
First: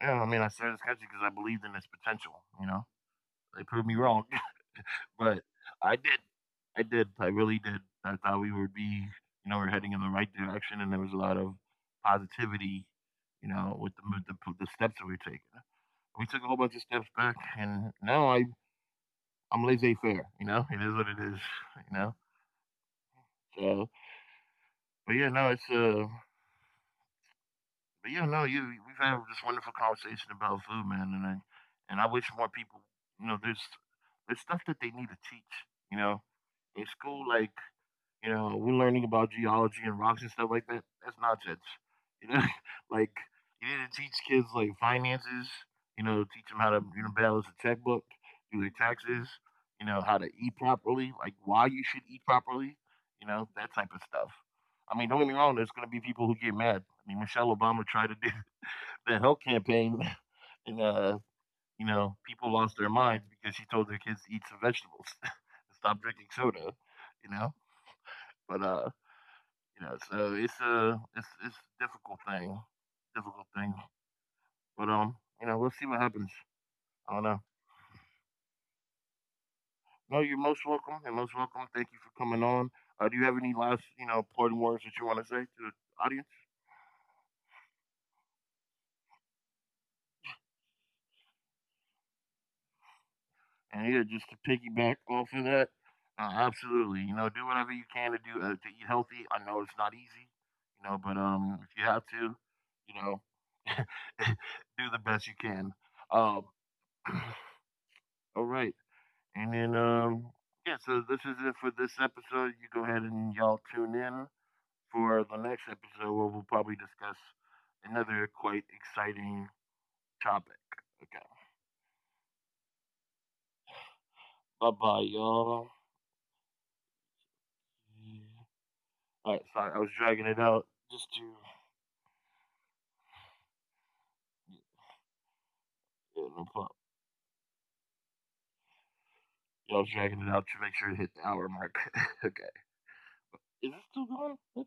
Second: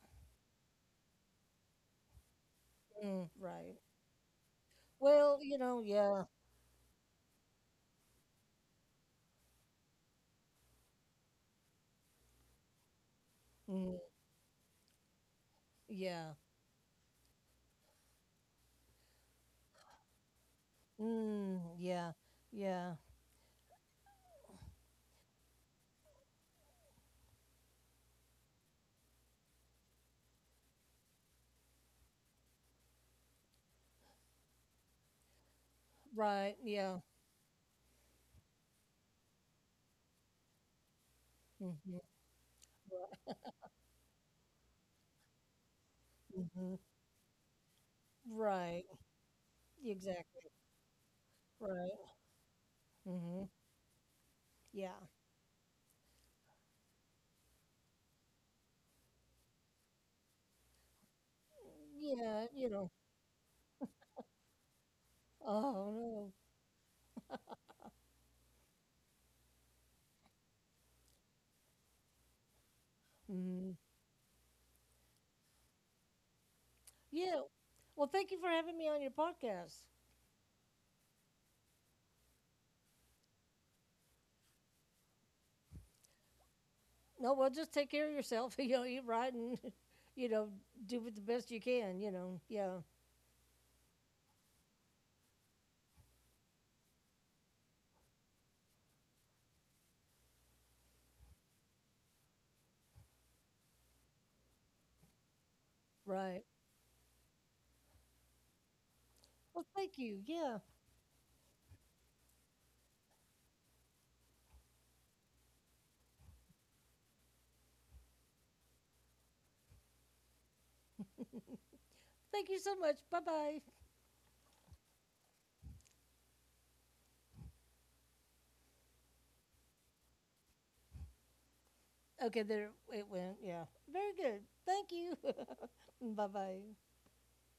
S1: Yeah, I mean, I started sketching because I believed in its potential, you know?
S2: Mm,
S1: They
S2: right.
S1: proved me wrong, but
S2: Well, you know,
S1: I did.
S2: yeah,
S1: I did. I really did. I thought we would be, you know, we're heading in the right direction, and there was a lot of positivity, you know, with
S2: mm,
S1: the with the, the steps that we were taking. We
S2: yeah,
S1: took a whole bunch of steps back, and now I I'm laissez faire, you know. It is, what it is,
S2: mm,
S1: you
S2: yeah,
S1: know.
S2: yeah.
S1: So, but yeah, no, it's uh but yeah, no, you we've had this wonderful conversation about food, man, and I and I wish more people, you know, there's there's stuff that they need to teach, you know,
S2: Right,
S1: in
S2: yeah.
S1: school. Like you know, we're learning about geology and rocks and stuff like that. That's nonsense.
S2: Hmm,
S1: You know, like
S2: right.
S1: you need to teach kids like finances. You know, teach them how
S2: Mm-hmm.
S1: to you know balance a checkbook, do their
S2: Right.
S1: taxes. You know how to
S2: Exactly.
S1: eat properly, like why you should
S2: Right.
S1: eat properly. You
S2: Mhm.
S1: know that type of stuff. I
S2: Yeah.
S1: mean, don't get me wrong. There's going to be people who get mad. I mean, Michelle Obama tried to do the health campaign, and uh, you know,
S2: Yeah,
S1: people
S2: you
S1: lost
S2: know.
S1: their minds because she told their kids to eat some vegetables, and
S2: Oh
S1: stop drinking
S2: no.
S1: soda. You know, but uh, you know, so it's a it's it's a difficult thing, difficult thing.
S2: Mhm.
S1: But um, you know, we'll see what happens. I don't know.
S2: Yeah. Well, thank you for having me on your podcast.
S1: No, you're most welcome and most welcome. Thank you for coming on. Uh, do you have any last you know important words that you want to say to the audience?
S2: No, well, just take care of yourself. You know, eat right and, you know, do with the best you can, you know. Yeah.
S1: And yeah, just to piggyback off of that, uh, absolutely. You know, do whatever you can to do uh, to eat healthy. I know it's not easy, you know, but um, if you have to, you know, do the best you can. Um,
S2: Right.
S1: all right. And
S2: Well,
S1: then
S2: thank you.
S1: um,
S2: Yeah.
S1: yeah, so this is it for this episode. You go ahead and y'all tune in for the next episode where we'll probably discuss another quite exciting topic. Okay.
S2: Thank you so much. Bye bye.
S1: Bye bye, y'all. Yeah. All right, sorry, I was dragging it out just to.
S2: Okay, there it went. Yeah. Very good. Thank you.
S1: Yeah,
S2: bye
S1: no problem.
S2: bye.
S1: Yeah, I was dragging it out to make sure it hit the hour mark. Okay. Is this still going?